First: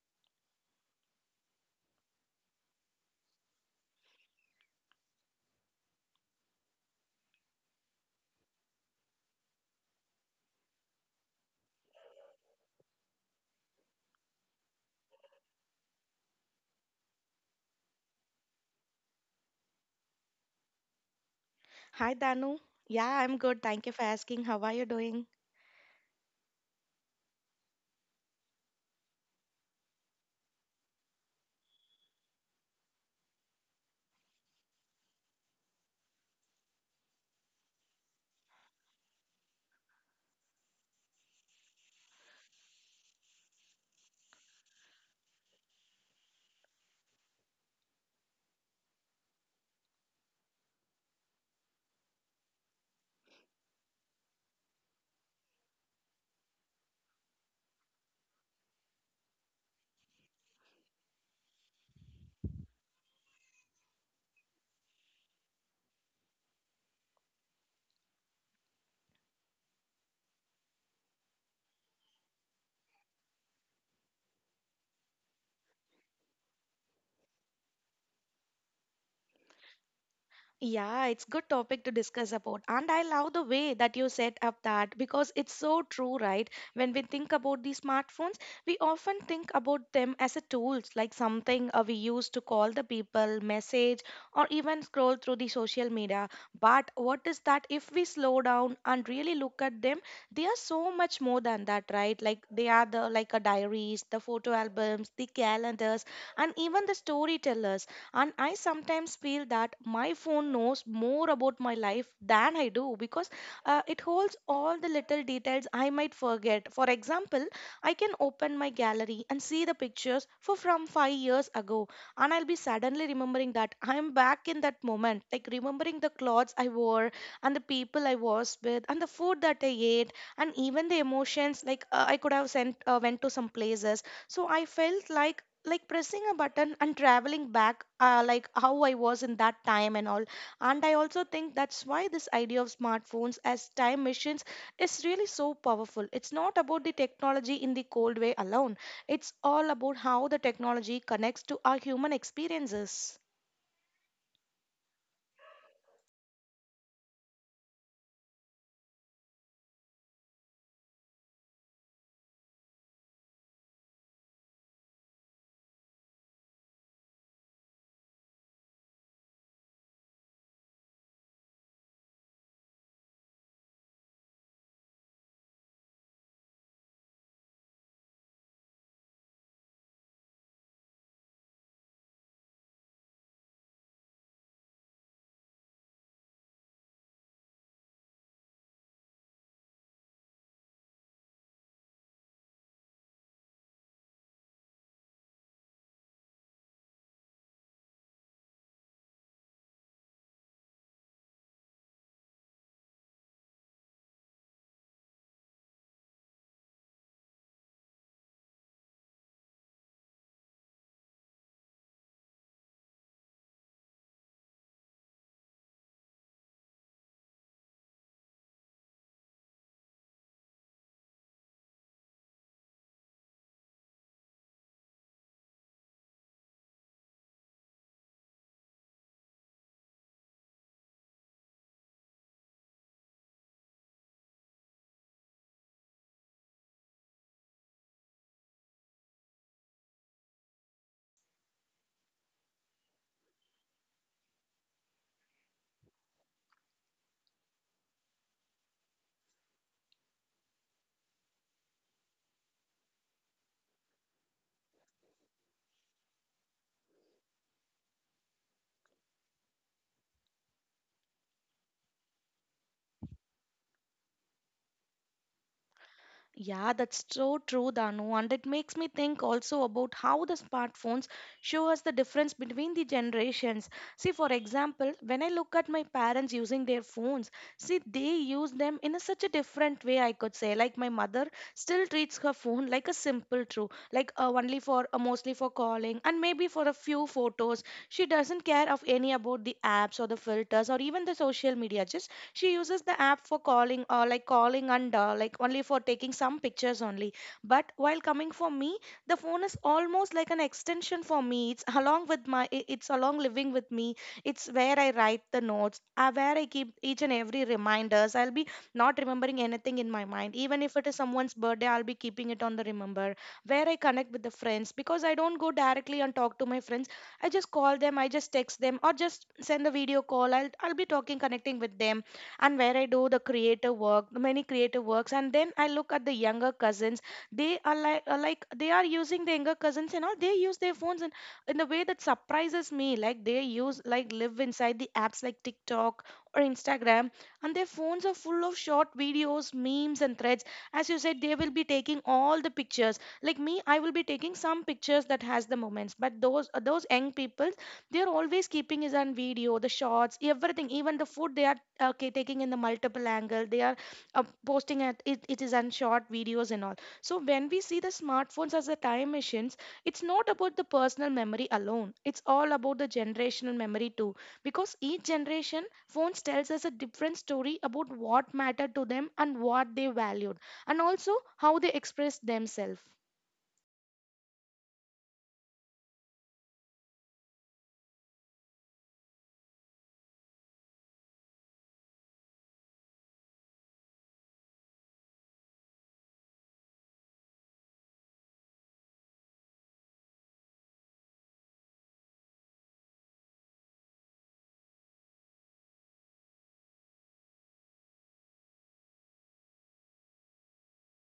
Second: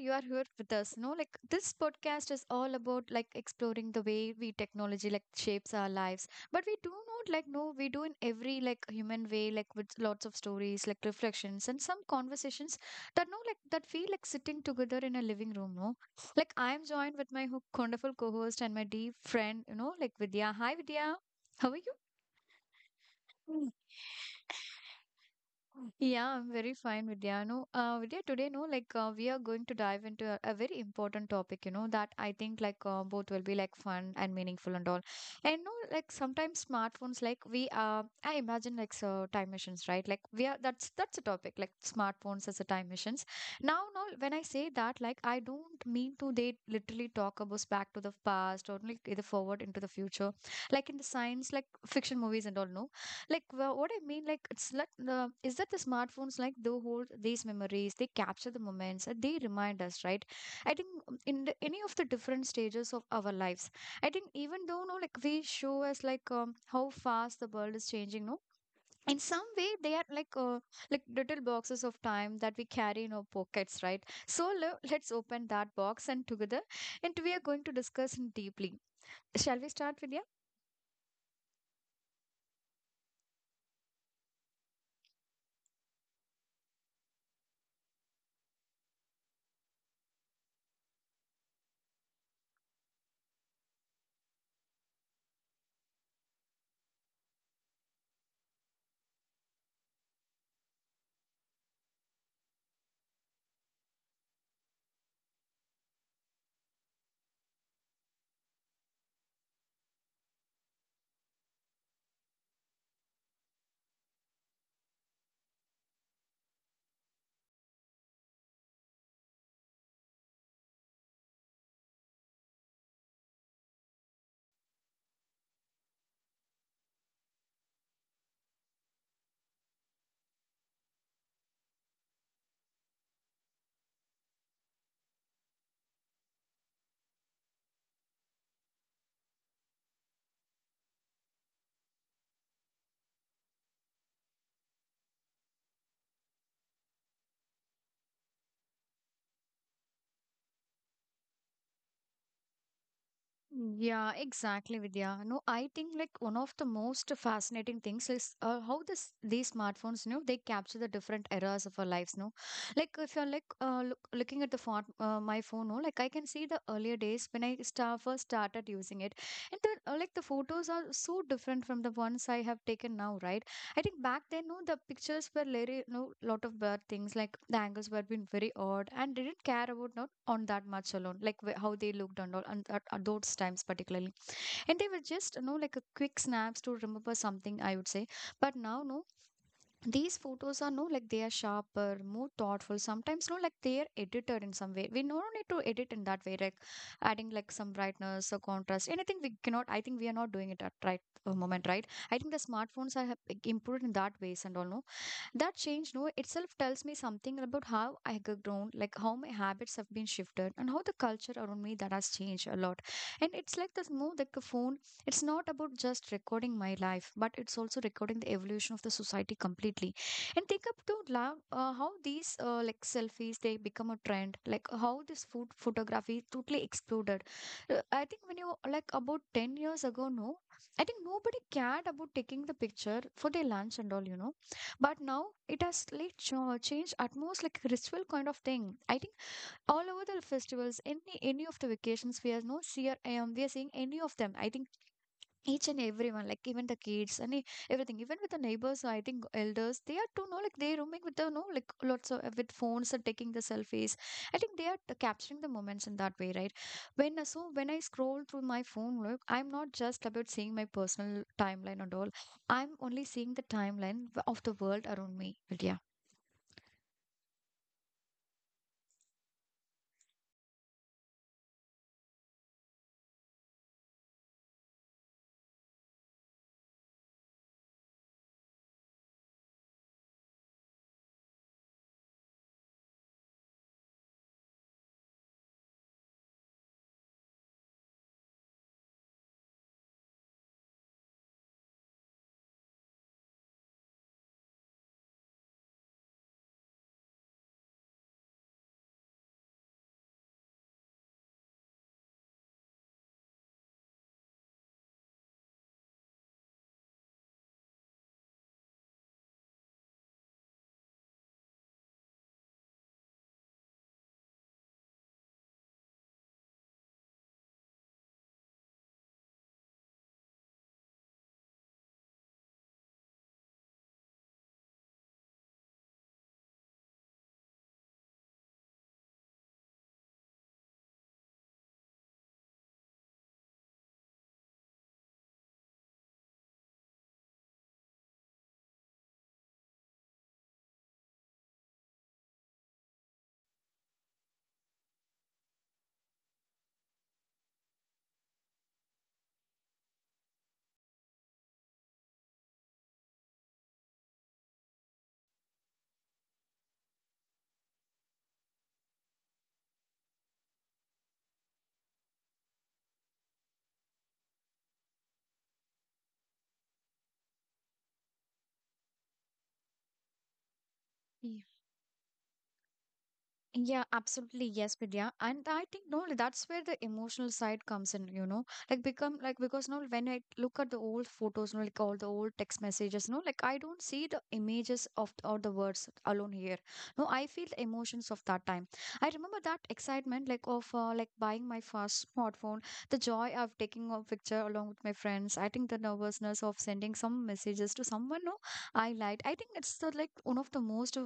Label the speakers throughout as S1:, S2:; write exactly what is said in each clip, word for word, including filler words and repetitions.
S1: you are here with us. You know, like this podcast is all about like exploring the way we technology like shapes our lives. But we do not like know we do in every like human way, like with lots of stories, like reflections and some conversations that no like that feel like sitting together in a living room, no? Like I'm joined with my ho- wonderful co-host and my dear friend, you know, like Vidya. Hi Vidya. How are you?
S2: Hi, Danu. Yeah, I'm good. Thank you for asking.
S1: Mm.
S2: How are you doing?
S1: Yeah, I'm very fine, Vidya. No, uh, Vidya, today, no, like uh, we are going to dive into a, a very important topic, you know, that I think like uh, both will be like fun and meaningful and all. And no, like sometimes smartphones, like we uh, I imagine like so time machines, right? Like we are that's that's a topic, like smartphones as a time machines. Now, no, when I say that, like I don't mean to they literally talk about back to the past or like either forward into the future, like in the science, like fiction movies and all. No, like wha- what I mean like it's like the is that the smartphones like they hold these memories, they capture the moments, and they remind us, right? I think um, in the, any of the different stages of our lives, I think even though no like we show us like um, how fast the world is changing, no, in some way they are like uh, like little boxes of time that we carry in our pockets, right? So le- let's open that box and together, and we are going to discuss in deeply. Shall we start, Vidya?
S2: Yeah, it's good topic to discuss about. And I love the way that you set up that, because it's so true, right? When we think about these smartphones, we often think about them as a tools, like something uh, we use to call the people, message, or even scroll through the social media. But what is that if we slow down and really look at them, they are so much more than that, right? Like they are the like a diaries, the photo albums, the calendars, and even the storytellers. And I sometimes feel that my phone knows more about my life than I do, because uh, it holds all the little details I might forget. For example, I can open my gallery and see the pictures for from five years ago, and I'll be suddenly remembering that I'm back in that moment, like remembering the clothes I wore and the people I was with and the food that I ate and even the emotions. Like uh, I could have sent uh, went to some places, so I felt like like pressing a button and traveling back, uh, like how I was in that time and all. And I also think that's why this idea of smartphones as time machines is really so powerful. It's not about the technology in the cold way alone, it's all about how the technology connects to our human experiences.
S1: Yeah, exactly, Vidya. No, I think like one of the most fascinating things is uh, how this these smartphones, you know, they capture the different eras of our lives. No, like if you're like uh, look, looking at the phone, uh, my phone, no, like I can see the earlier days when I star first started using it, and the uh, like the photos are so different from the ones I have taken now, right? I think back then, no, the pictures were very, no, lot of bad things. Like the angles were been very odd and didn't care about not on that much alone. Like wh- how they looked and all, and at, at those times particularly. And they were just, you know, like a quick snaps to remember something, I would say, but now, no, these photos are no like they are sharper, more thoughtful. Sometimes no like they are edited in some way, we no need to edit in that way, like adding like some brightness or contrast anything we cannot. I think we are not doing it at right uh, moment, right? I think the smartphones are have improved in that ways and all, no. That change, no, itself tells me something about how I have grown, like how my habits have been shifted, and how the culture around me that has changed a lot. And it's like this move, like a phone. It's not about just recording my life, but it's also recording the evolution of the society completely. And think up to love uh, how these uh, like selfies they become a trend, like how this food photography totally exploded. Uh, I think when you like about ten years ago, no, I think nobody cared about taking the picture for their lunch and all, you know But now it has like cho- changed almost like a ritual kind of thing, I think. All over the festivals, any any of the vacations, we are no see are, um, we are seeing any of them. I think each and everyone like even the kids and e- everything, even with the neighbors, I think elders they are too. No, like they roaming with the no like lots of with phones and taking the selfies. I think they are t- capturing the moments in that way, right? When uh, so when I scroll through my phone, look, I'm not just about seeing my personal timeline and all, I'm only seeing the timeline w- of the world around me. But yeah.
S2: Yeah, that's so true, Danu. And it makes me think also about how the smartphones show us the difference between the generations. See, for example, when I look at my parents using their phones, see, they use them in a, such a different way, I could say. Like my mother still treats her phone like a simple tool, like uh, only for uh, mostly for calling and maybe for a few photos. She doesn't care of any about the apps or the filters or even the social media. Just she uses the app for calling, or like calling and uh, like only for taking some pictures only. But while coming for me, the phone is almost like an extension for me. It's along with my i- it's along living with me. It's where I write the notes, uh, where I keep each and every reminders. I'll be not remembering anything in my mind. Even if it is someone's birthday, I'll be keeping it on the remember. Where I connect with the friends, because I don't go directly and talk to my friends. I just call them, I just text them, or just send a video call. I'll, I'll be talking, connecting with them. And where I do the creative work, many creative works. And then I look at the younger cousins. They are like, are like they are using the younger cousins and all. They use their phones in, in a way that surprises me. Like they use like live inside the apps like TikTok or Instagram, and their phones are full of short videos, memes, and threads. As you said, they will be taking all the pictures. Like me, I will be taking some pictures that has the moments. But those uh, those young people, they are always keeping is on video, the shots, everything, even the food they are okay taking in the multiple angle. They are uh, posting at it, it is on short videos and all. So when we see the smartphones as a time machines, it's not about the personal memory alone, it's all about the generational memory too. Because each generation phones tells us a different story about what mattered to them and what they valued, and also how they expressed themselves.
S1: Yeah, absolutely. Yes, Vidya. And I think no, that's where the emotional side comes in, you know, like become like because now when I look at the old photos, no, like all the old text messages, no, like I don't see the images of or the words alone here. No, I feel the emotions of that time. I remember that excitement, like of uh, like buying my first smartphone, the joy of taking a picture along with my friends. I think the nervousness of sending some messages to someone, no, I liked. I think it's the like one of the most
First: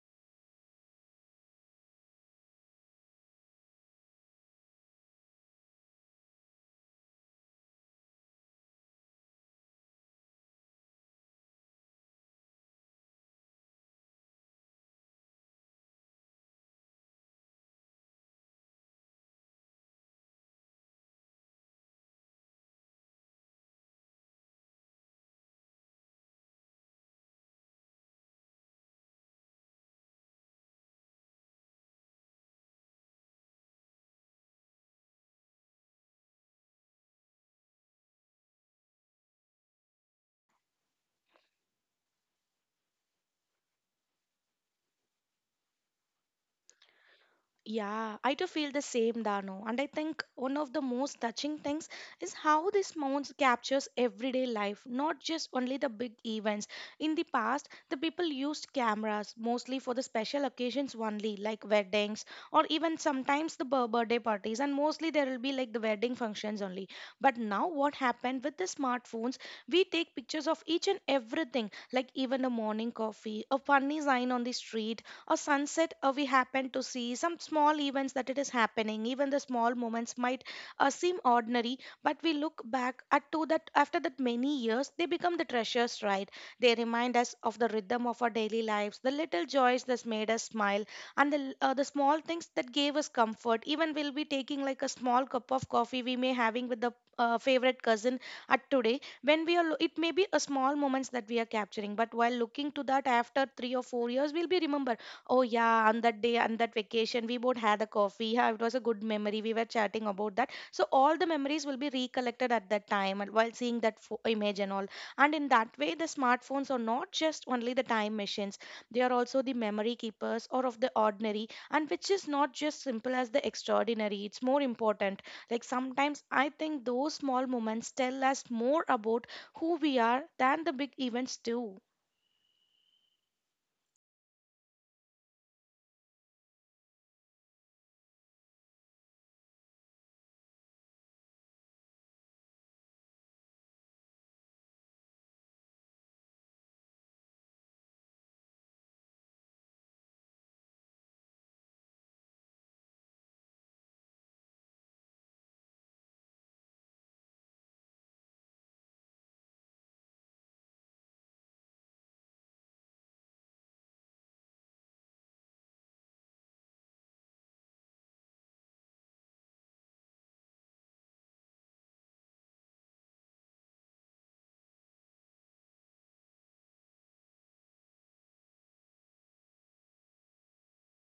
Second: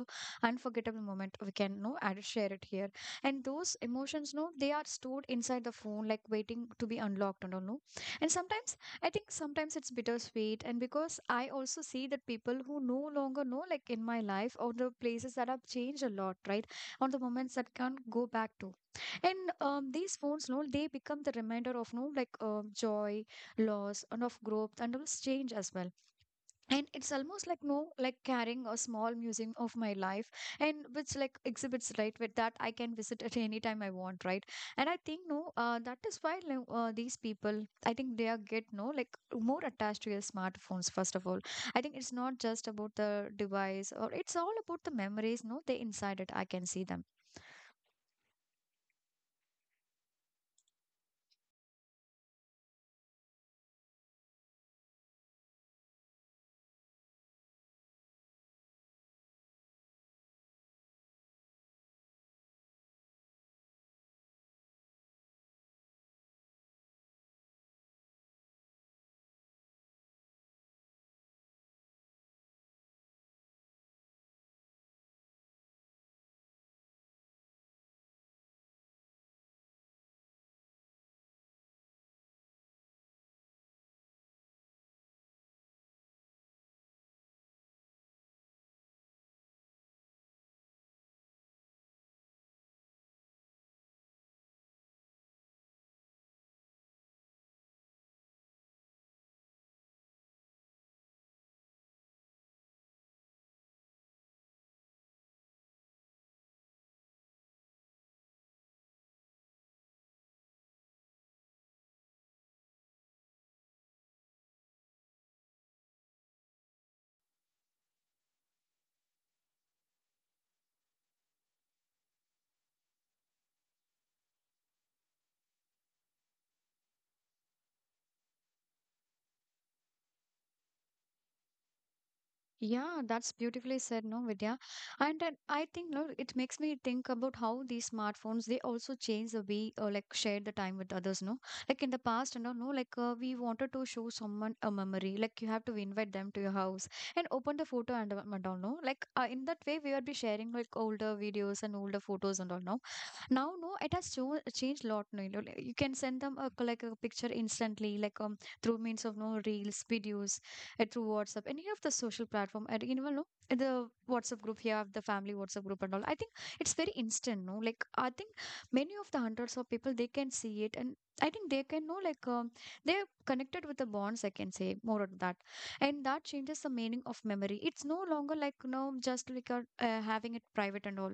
S1: unforgettable moment we can no add it, share it here, and those emotions, no, they are stored inside the phone like waiting to be unlocked and all, no. And sometimes I think sometimes it's bittersweet, and because I also see that people who no longer know like in my life or the places that have changed a lot, right? On the moments that can't go back to, and um, these phones, no, they become the reminder of no like um joy, loss, and of growth, and of change as well. And it's almost like no like carrying a small museum of my life, and which like exhibits, right, with that I can visit at any time I want, right? And I think no uh, that is why like, uh, these people I think they are get no like more attached to your smartphones first of all. I think it's not just about the device, or it's all about the memories, no, they inside it, I can see them.
S2: Yeah, I too feel the same, Dano. And I think one of the most touching things is how this mounts captures everyday life, not just only the big events. In the past, the people used cameras mostly for the special occasions only, like weddings or even sometimes the bir- birthday parties, and mostly there will be like the wedding functions only. But now, what happened with the smartphones? We take pictures of each and everything, like even a morning coffee, a funny sign on the street, or sunset. Uh, we happen to see some small events that it is happening. Even the small moments might uh, seem ordinary, but we look back at to that after that many years, they become the treasures, right? They remind us of the rhythm of our daily lives, the little joys that made us smile, and the, uh, the small things that gave us comfort. Even we'll be taking like a small cup of coffee we may having with the uh, favorite cousin at today. When we are lo- it may be a small moments that we are capturing, but while looking to that after three or four years we'll be remember, oh yeah, on that day, on that vacation, we both had a coffee. Yeah, it was a good memory. We were chatting about that. So all the memories will be recollected at that time and while seeing that fo- image and all. And in that way, the smartphones are not just only the time machines. They are also the memory keepers or of the ordinary, and which is not just simple as the extraordinary. It's more important. Like sometimes I think those small moments tell us more about who we are than the big events do.
S1: Yeah, that's beautifully said, no, Vidya. And then I think no, it makes me think about how these smartphones they also change the way uh, like share the time with others, no. Like in the past, you know, no, like uh, we wanted to show someone a memory, like you have to invite them to your house and open the photo and, uh, and all, no. Like uh, in that way, we would be sharing like older videos and older photos and all, no. Now no it has cho- changed a lot, no, you know like, you can send them a, c- like a picture instantly, like um through means of no reels, videos, uh, through WhatsApp, any of the social platform, and even no in the WhatsApp group, here have the family WhatsApp group and all. I think it's very instant, no, like I think many of the hundreds of people they can see it, and I think they can know like um, they're connected with the bonds, I can say more on that. And that changes the meaning of memory. It's no longer like, you know, just like a, uh, having it private and all,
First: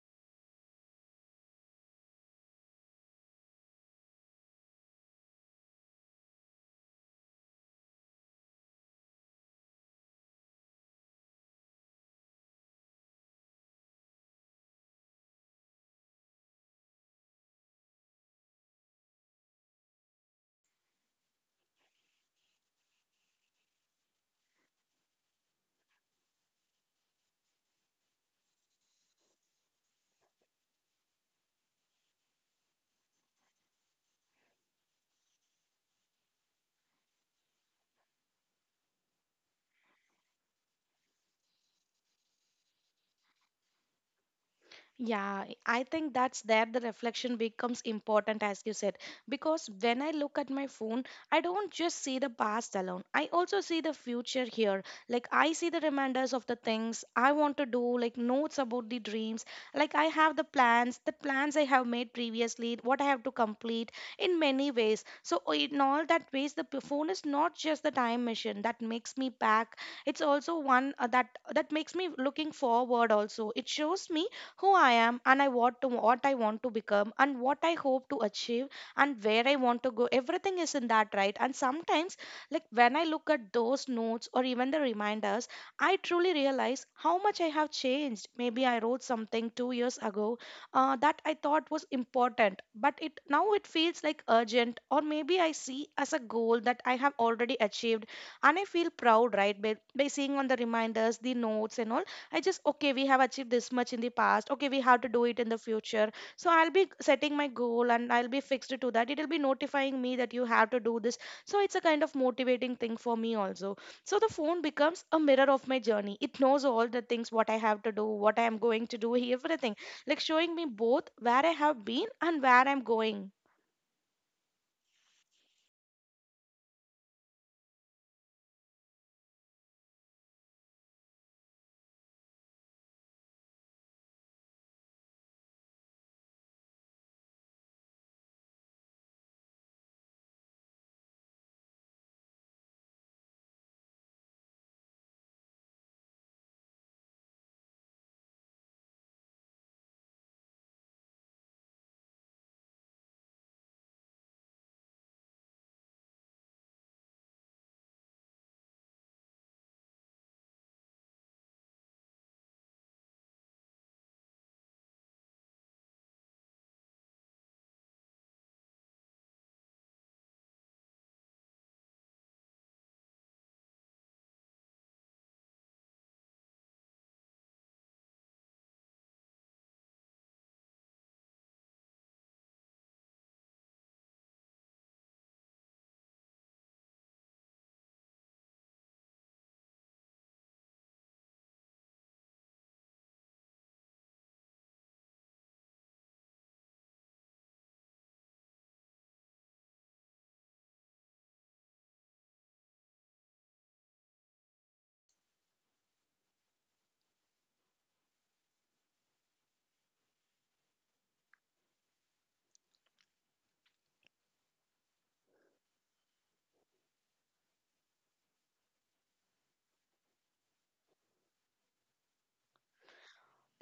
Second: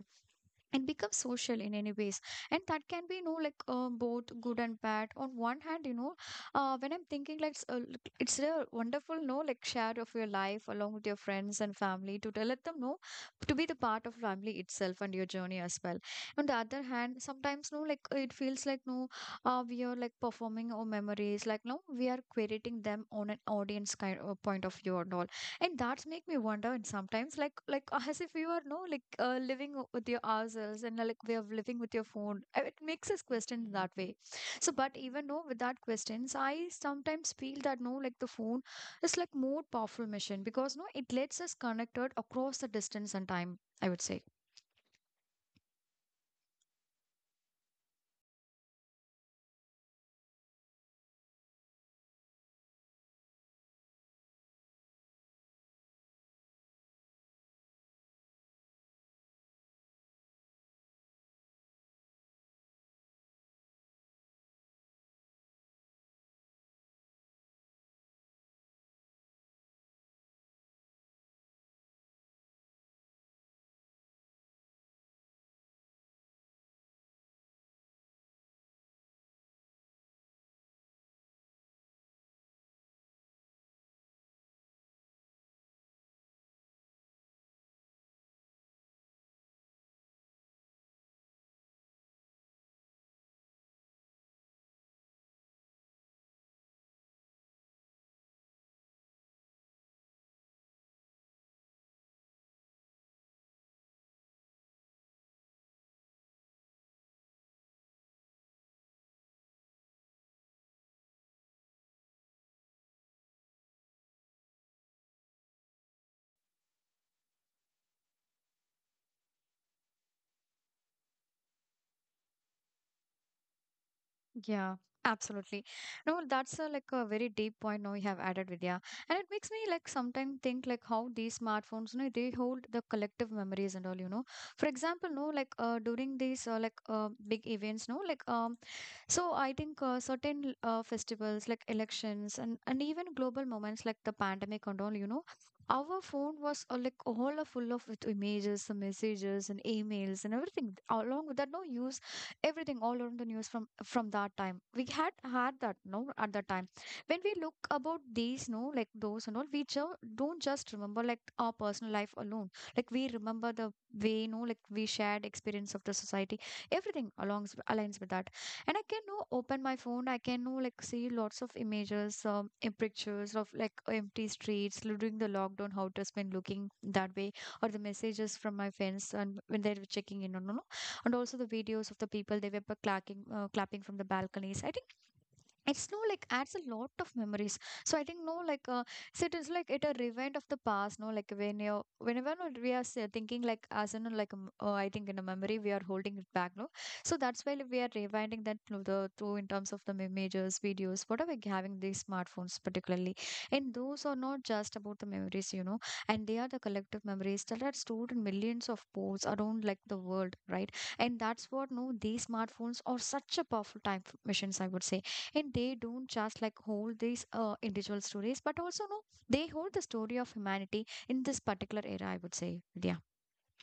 S1: and become social in any ways. And that can be, you know, like uh, both good and bad. On one hand, you know, uh, when I'm thinking like s- uh, look, it's a wonderful no like share of your life along with your friends and family, to tell- let them know, to be the part of family itself and your journey as well. On the other hand, sometimes no like uh, it feels like no uh, we are like performing our memories, like no we are creating them on an audience kind of point of view and all. And that's make me wonder, and sometimes like like uh, as if we are no like uh, living o- with your ourselves and uh, like we are living with your phone. Uh, it makes us question that way. So but even though with that questions, I sometimes feel that no like the phone is like more powerful machine because no it lets us connected across the distance and time, I would say.
S2: Yeah, I think that's there the reflection becomes important, as you said, because when I look at my phone, I don't just see the past alone. I also see the future here. Like, I see the reminders of the things I want to do, like notes about the dreams. Like, I have the plans, the plans I have made previously, what I have to complete in many ways. So, o- in all that ways, the p- phone is not just the time machine that makes me back. It's also one uh, that that makes me looking forward also. It shows me who I am and I what to what I want to become and what I hope to achieve and where I want to go. Everything is in that, right? And sometimes, like when I look at those notes or even the reminders, I truly realize how much I have changed. Maybe I wrote something two years ago uh, that I thought was important, but it now it feels like urgent, or maybe I see as a goal that I have already achieved, and I feel proud, right, by, by seeing on the reminders, the notes, and all. I just okay, we have achieved this much in the past, okay we have to do it in the future. So I'll be setting my goal and I'll be fixed to that. It'll be notifying me that you have to do this. So it's a kind of motivating thing for me also. So the phone becomes a mirror of my journey. It knows all the things what I have to do, what I am going to do, everything, like showing me both where I have been and where I'm going.
S1: Yeah, absolutely. No, that's a, like a very deep point now you have added, Vidya. And it makes me like sometimes think like how these smartphones, you know, they hold the collective memories and all, you know. For example, no, like uh, during these uh, like uh, big events, no, like um, so I think uh, certain uh, festivals like elections, and, and even global moments like the pandemic and all, you know, our phone was uh, like all are full of with images, the messages and emails and everything. Along with that, no news, everything all around the news from from that time. We had had that no at that time. When we look about these, no like those and all, we ju- don't just remember like our personal life alone. Like we remember the way, no like we shared experience of the society. Everything alongs aligns with that, and I can know open my phone. I can know like see lots of images, um, and pictures of like empty streets during the lockdown, how it has been looking that way, or the messages from my friends, and when they were checking in on, no, no. And also the videos of the people, they were uh, clacking, uh, clapping from the balconies, I think. It's no like adds a lot of memories. So I think no like uh, so it is like it a rewind of the past, no like when you whenever no, we are say- thinking, like as in like um, uh, I think in a memory we are holding it back, no. So that's why, like, we are rewinding that through the through in terms of the images, videos, whatever we having these smartphones particularly. And those are not just about the memories, you know, and they are the collective memories that are stored in millions of posts around like the world, right? And that's what, no, these smartphones are such a powerful time f- machines, I would say. And they don't just like hold these uh, individual stories, but also no, they hold the story of humanity in this particular era, I would say. Yeah.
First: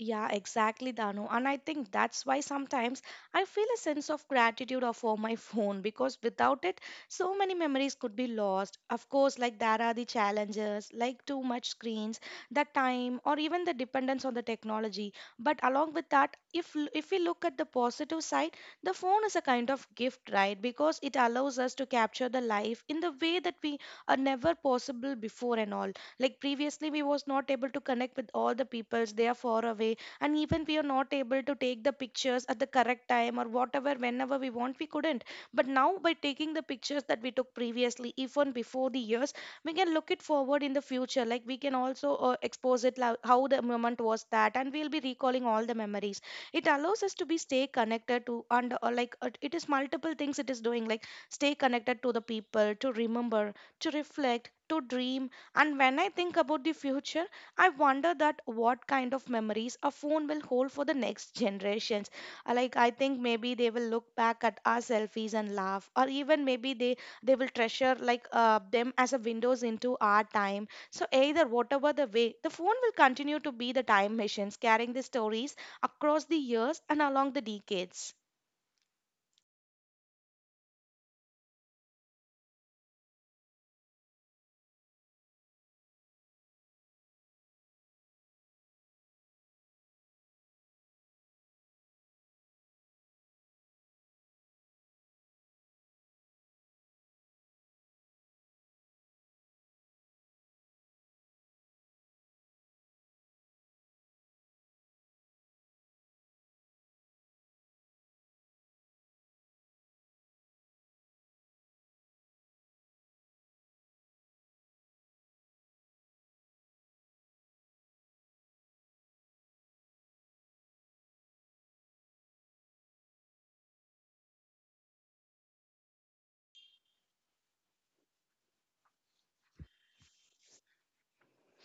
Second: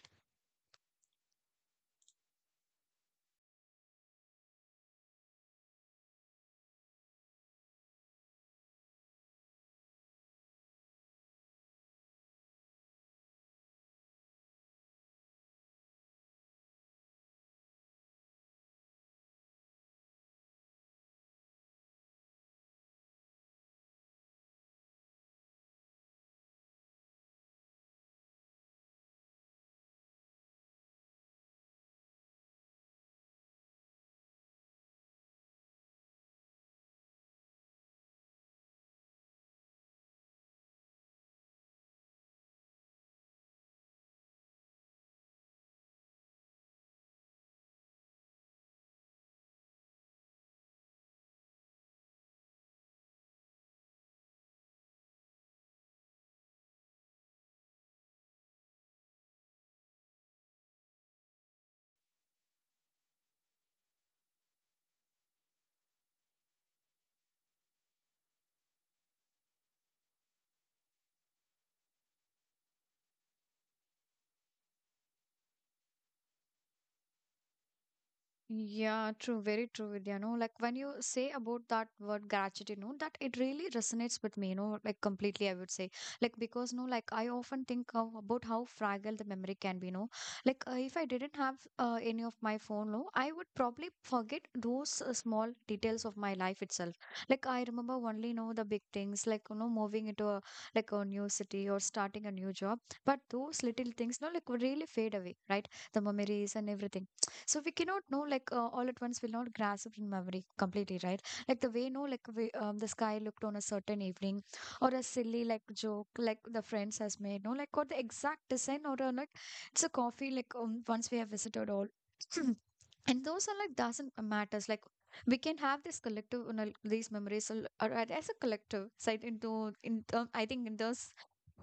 S2: Yeah, exactly, Dano. And I think that's why sometimes I feel a sense of gratitude of for my phone, because without it, so many memories could be lost. Of course, like there are the challenges, like too much screens, the time, or even the dependence on the technology. But along with that, if l- if we look at the positive side, the phone is a kind of gift, right? Because it allows us to capture the life in the way that we are never possible before and all. Like previously we was not able to connect with all the peoples they are far away, and even we are not able to take the pictures at the correct time, or whatever whenever we want we couldn't. But now, by taking the pictures that we took previously even before the years, we can look it forward in the future. Like we can also uh, expose it lo- how the moment was that, and we'll be recalling all the memories. It allows us to be stay connected to, and uh, like uh, it is multiple things it is doing, like stay connected to the people, to remember, to reflect, to dream. And when I think about the future, I wonder that what kind of memories a phone will hold for the next generations. Uh, Like I think maybe they will look back at our selfies and laugh, or even maybe they they will treasure like uh, them as a windows into our time. So either whatever the way, the phone will continue to be the time machines, carrying the stories across the years and along the decades.
S1: Yeah, true, very true, Vidya. No, like when you say about that word gratitude, no, that it really resonates with me, you know, like completely, I would say. Like because, no, like I often think of, about how fragile the memory can be, no. Like, uh, if I didn't have uh, any of my phone, no, I would probably forget those uh, small details of my life itself. Like, I remember only, know, the big things, like, you know, moving into a, like a new city or starting a new job. But those little things, no, like, would really fade away, right? The memories and everything. So we cannot know like uh, all at once we'll not grasp in memory completely, right? Like the way no like we, um, the sky looked on a certain evening, or a silly like joke like the friends has made, no like, or the exact design or uh, like it's a coffee like um, once we have visited all. And those are like doesn't matters. Like we can have this collective, you know, these memories al- ar- ar- as a collective side into in term, I think, in those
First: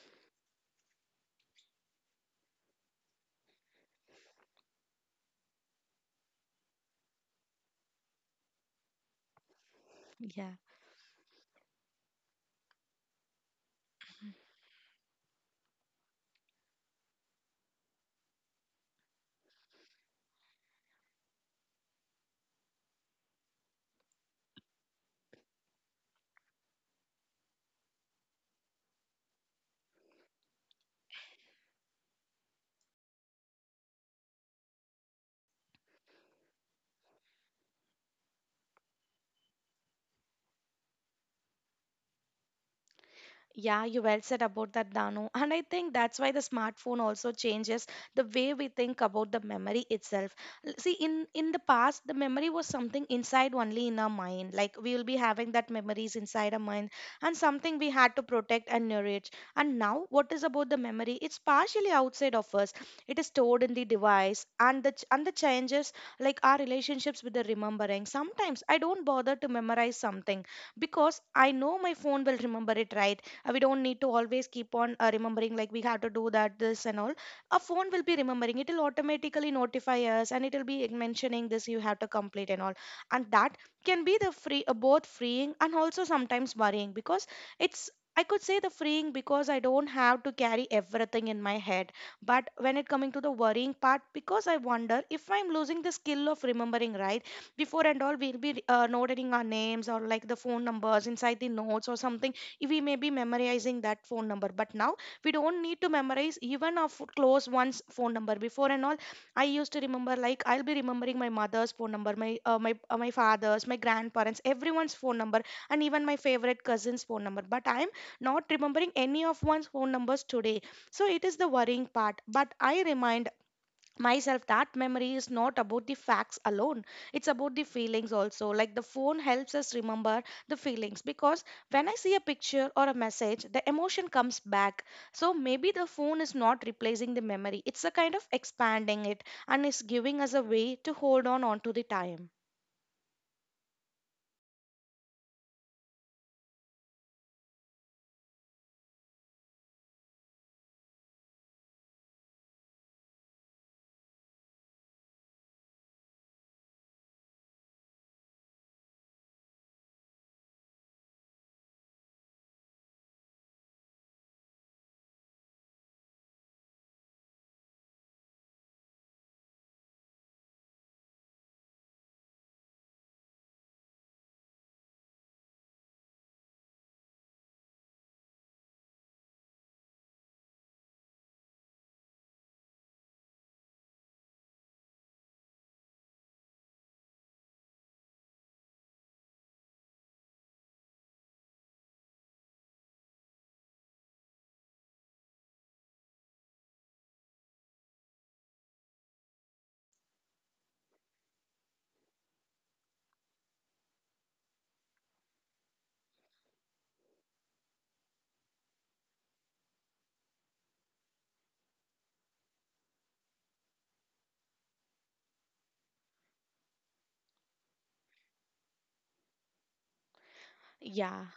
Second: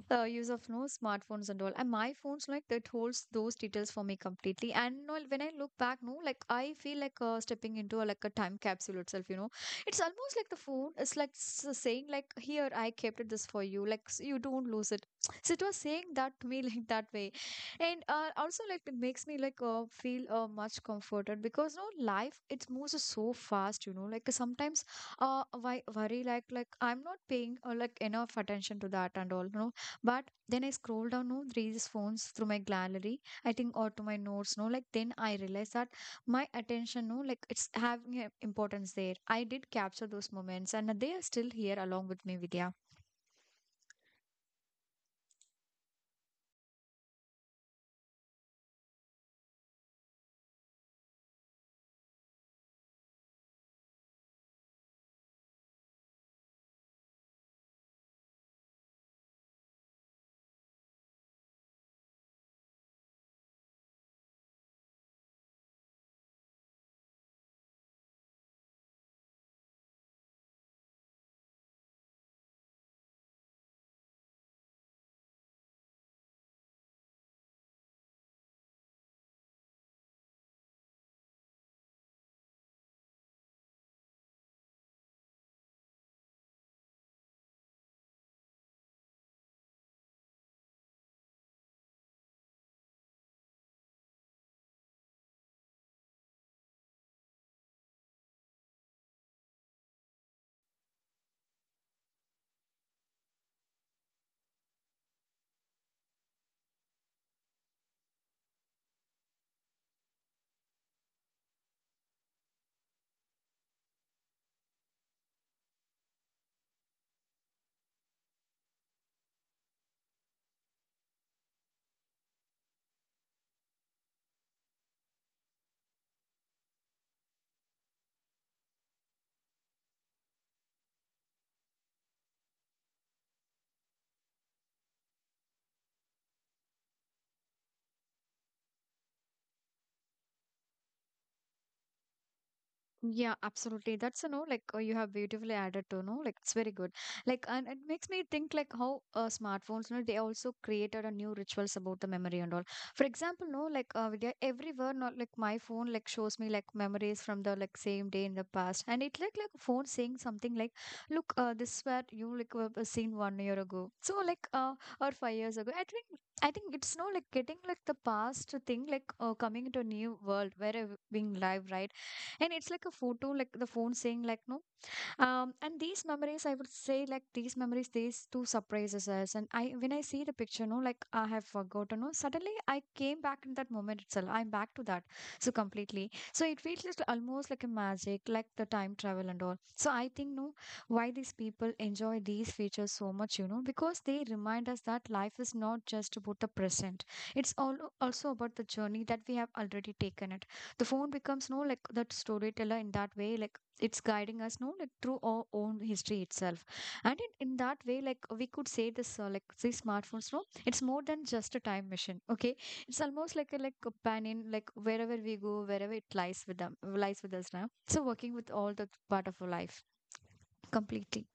S1: the use of no smartphones and all, and my phones like that holds those details for me completely. And no, when I look back, no, like I feel like uh, stepping into a, like a time capsule itself, you know. It's almost like
S2: Yeah.
S1: the phone is like s- saying like, "Here, I kept it this for you, like, s- you don't lose it." So it was saying that to me like that way. And uh, also like it makes me like uh, feel uh, much comforted because no life it moves so fast, you know, like sometimes uh why worry like like I'm not paying uh, like enough attention to that and all, you know. But then I scroll down, no, these phones through my gallery, I think, or to my notes, no, like then I realize that my attention, no, like it's having a importance there. I did capture those moments and they are still here along with me, Vidya.
S2: Yeah, you well said about that, Danu. And I think that's why the smartphone also changes the way we think about the memory itself. L- See, in in the past, the memory was something inside only in our mind. Like we will be having that memories inside our mind and something we had to protect and nourish. And now, what is about the memory? It's partially outside of us. It is stored in the device and the ch- and the changes like our relationships with the remembering. Sometimes I don't bother to memorize something because I know my phone will remember it right uh, we don't need to always keep on uh, remembering like we have to do that, this, and all. A phone will be remembering. It will automatically notify us, and it will be mentioning this you have to complete and all. And that can be the free, uh, both freeing and also sometimes worrying because it's. I could say the freeing because I don't have to carry everything in my head. But when it coming to the worrying part, because I wonder if I'm losing the skill of remembering, right? Before and all, we'll be uh, noting our names or like the phone numbers inside the notes or something we may be memorizing that phone number, but now we don't need to memorize even of close one's phone number before and all. I used to remember, like I'll be remembering my mother's phone number, my uh, my uh, my father's, my grandparents, everyone's phone number, and even my favorite cousin's phone number, but I'm not remembering any of one's phone numbers today. So it is the worrying part, but I remind myself that memory is not about the facts alone. It's about the feelings also. Like the phone helps us remember the feelings, because when I see a picture or a message, the emotion comes back. So maybe the phone is not replacing the memory, it's a kind of expanding it, and is giving us a way to hold on onto the time.
S1: Yeah, absolutely. That's, you know, like uh, you have beautifully added to know, like it's very good. Like, and it makes me think like how uh, smartphones, you know, they also created a new rituals about the memory and all. For example, no, like uh, Vidya, everywhere, not like my phone, like shows me like memories from the like same day in the past, and it like like phone saying something like, "Look, uh, this where you like were were seen one year ago." So like uh or five years ago, I think. I think it's no like getting like the past thing, like uh, coming into a new world where uh, being live, right? And it's like a photo, like the phone saying, like, no, um, and these memories, I would say, like these memories, these two surprises us. And I, when I see the picture, no, like I have forgotten, no, suddenly I came back in that moment itself. I'm back to that so completely. So it feels like almost like a magic, like the time travel and all. So I think, no, why these people enjoy these features so much, you know, because they remind us that life is not just about the present. It's all also about the journey that we have already taken it. The phone becomes, no, like that storyteller in that way, like it's guiding us, no, like through our own history itself. And in, in that way like we could say this uh, like these smartphones, no, it's more than just a time machine, okay? It's almost like a like companion, like wherever we go, wherever it lies with them, lies with us now, so working with all the part of our life completely.
S2: Yeah.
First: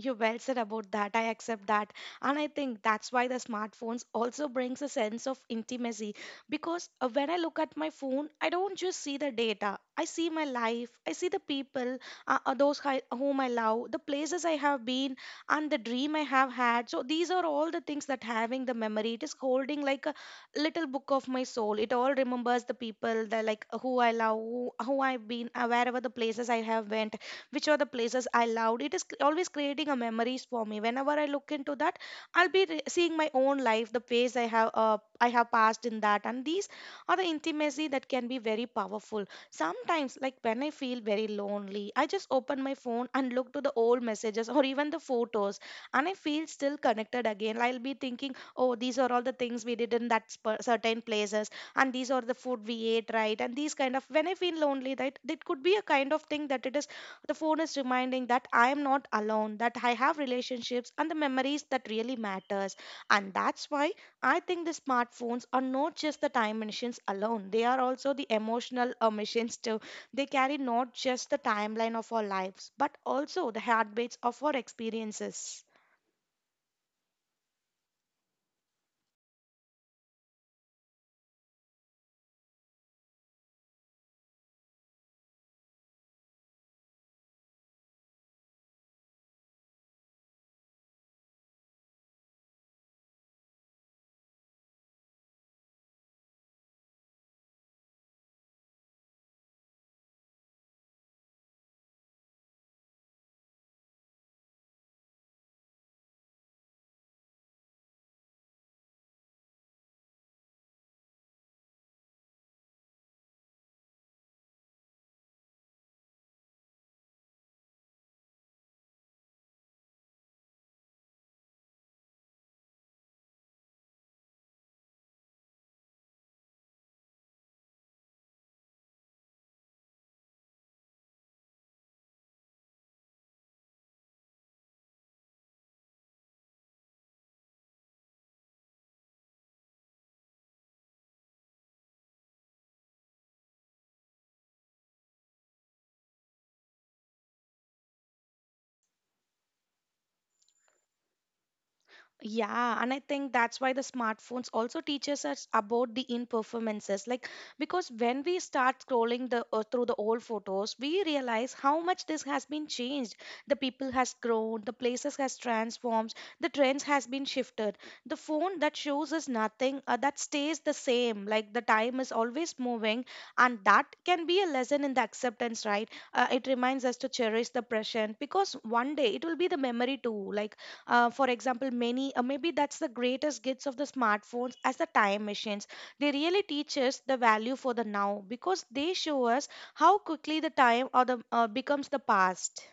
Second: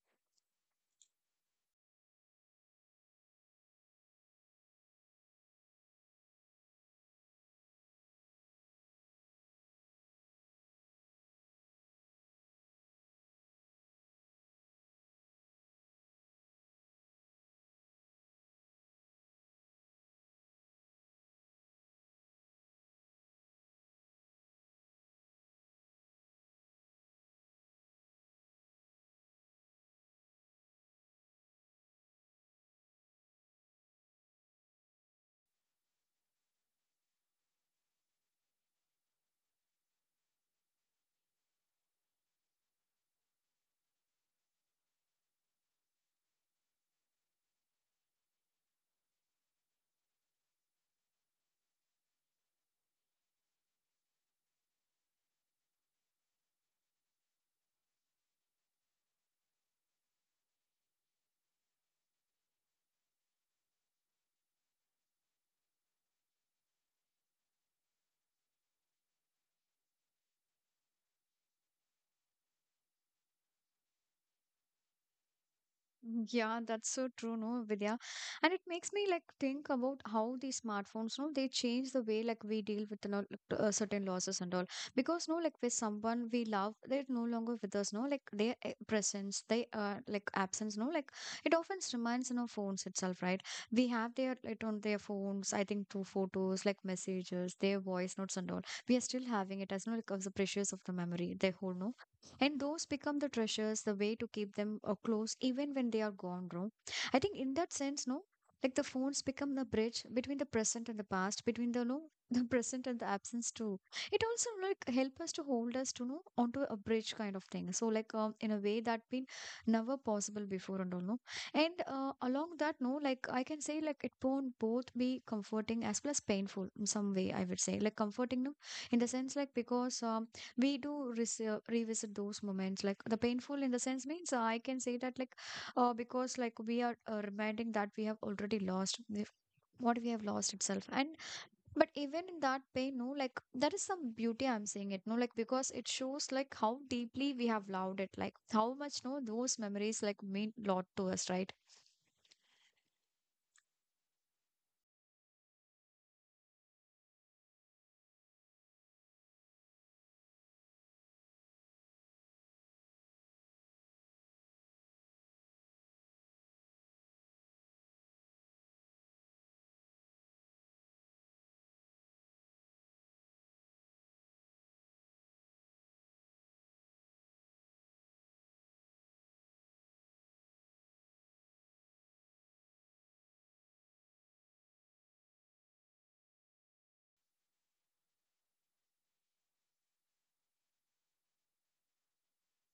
S2: You well said about that. I accept that. And I think that's why the smartphones also brings a sense of intimacy because uh, when I look at my phone, I don't just see the data. I see my life, I see the people, uh, uh, those hi- whom I love, the places I have been and the dream I have had. So these are all the things that having the memory. It is holding like a little book of my soul. It all remembers the people, the like who I love, who, who I've been, uh, wherever the places I have went, which are the places I loved. It is c- always creating a memories for me. Whenever I look into that, I'll be re- seeing my own life, the phase I have uh, I have passed in that, and these are the intimacy that can be very powerful. Sometimes, like when I feel very lonely, I just open my phone and look to the old messages or even the photos, and I feel still connected again. I'll be thinking, oh, these are all the things we did in that sp- certain places, and these are the food we ate, right? And these kind of when I feel lonely, right, it could be a kind of thing that it is the phone is reminding that I am not alone, that I have relationships and the memories that really matters. And that's why I think the smartphones are not just the time machines alone. They are also the emotional uh, machines too. They carry not just the timeline of our lives, but also the heartbeats of our experiences.
S1: Yeah, that's so true, no, Vidya. And it makes me like think about how these smartphones, no, they change the way like we deal with, you know, like uh, certain losses and all. Because no, like with someone we love, they're no longer with us, no, like their eh, presence, they uh, like absence, no, like it often reminds in our phones itself, right? We have their it on their phones, I think, through photos, like messages, their voice notes and all. We are still having it as no like as the precious of the memory they hold, no, and those become the treasures, the way to keep them uh, close even when they are gone wrong, I think, in that sense no. Like the phones become the bridge between the present and the past, between the no the present and the absence too. It also like help us to hold us to know onto a bridge kind of thing, so like um, in a way that been never possible before and all, no. And uh, along that, no, like I can say, like it won't both be comforting as well as painful in some way, I would say, like comforting, no, in the sense like because um, we do rese- revisit those moments, like the painful in the sense means, uh, I can say that, like uh, because like we are uh, reminding that we have already lost the- what we have lost itself. And but even in that pain, no, like there is some beauty, I'm saying it, no, like because it shows like how deeply we have loved it, like how much, no, those memories like mean lot to us, right?
S2: Yeah, and I think that's why the smartphones also teaches us about the in performances. Like because when we start scrolling the uh, through the old photos, we realize how much this has been changed. The people has grown, the places has transformed, the trends has been shifted. The phone that shows us nothing, uh, that stays the same. Like the time is always moving, and that can be a lesson in the acceptance, right? Uh, it reminds us to cherish the present because one day it will be the memory too. Like uh, for example many uh, maybe that's the greatest gifts of the smartphones as the time machines. They really teach us the value for the now because they show us how quickly the time or the uh, becomes the past.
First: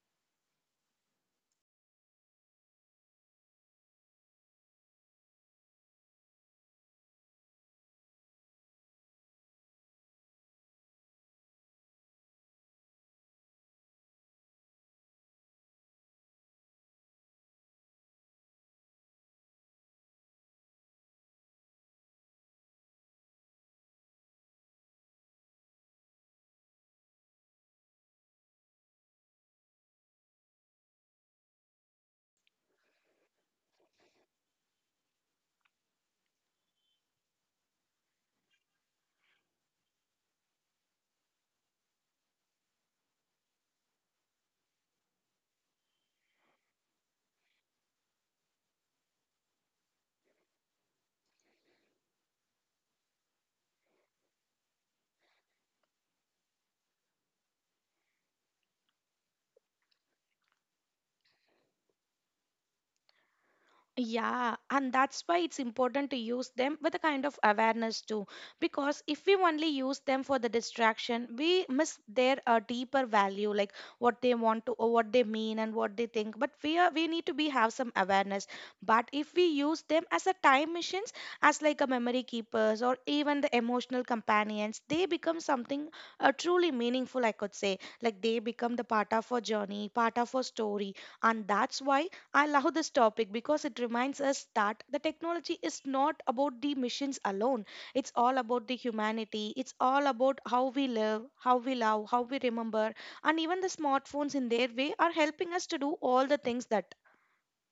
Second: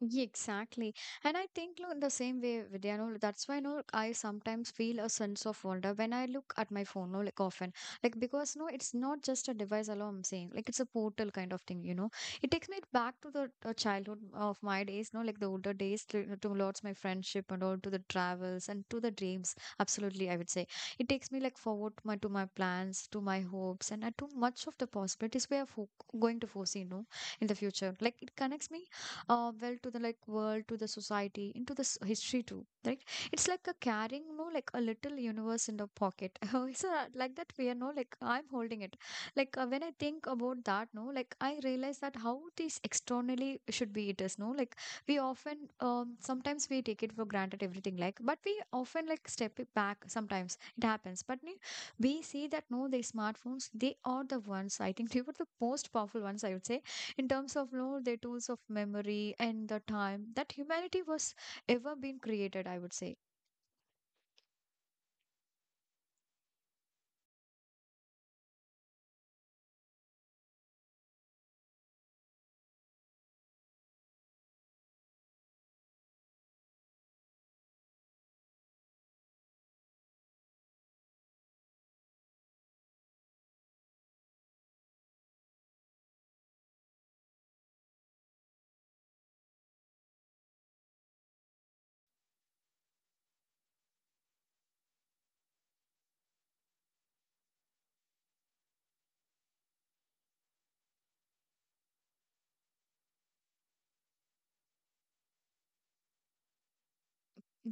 S1: Yeah, exactly. And I think no, in the same way, Vidya, no, that's why no, I sometimes feel a sense of wonder when I look at my phone, no, like often. Like because no, it's not just a device alone, I'm saying. Like it's a portal kind of thing, you know. It takes me back to the uh, childhood of my days, no, like the older days to, towards my friendship and all, to the travels and to the dreams. Absolutely, I would say. It takes me like forward my to my plans, to my hopes, and uh, to much of the possibilities we are fo going to foresee, no, in the future. Like it connects me uh, well to the like world, to the society, into this history too, right? It's like a carrying, no, like a little universe in the pocket it's a, like that we are, no, like I'm holding it. Like uh, when I think about that, no, like I realize that how this externally should be it is no like we often um, sometimes we take it for granted everything like, but we often like step it back, sometimes it happens but ne- we see that, no, the smartphones, they are the ones, I think, they were the most powerful ones, I would say, in terms of, you know, the tools of memory and the time that humanity was ever been created, I would say.
S2: Yeah, and that's why it's important to use them with a kind of awareness too. Because if we only use them for the distraction, we miss their uh, deeper value, like what they want to, or what they mean, and what they think. But we are, we need to be have some awareness. But if we use them as a time machines, as like a memory keepers or even the emotional companions, they become something uh, truly meaningful. I could say, like they become the part of our journey, part of our story, and that's why I love this topic because it reminds us that the technology is not about the machines alone. It's all about the humanity. It's all about how we live, how we love, how we remember. And even the smartphones, in their way, are helping us to do all the things that.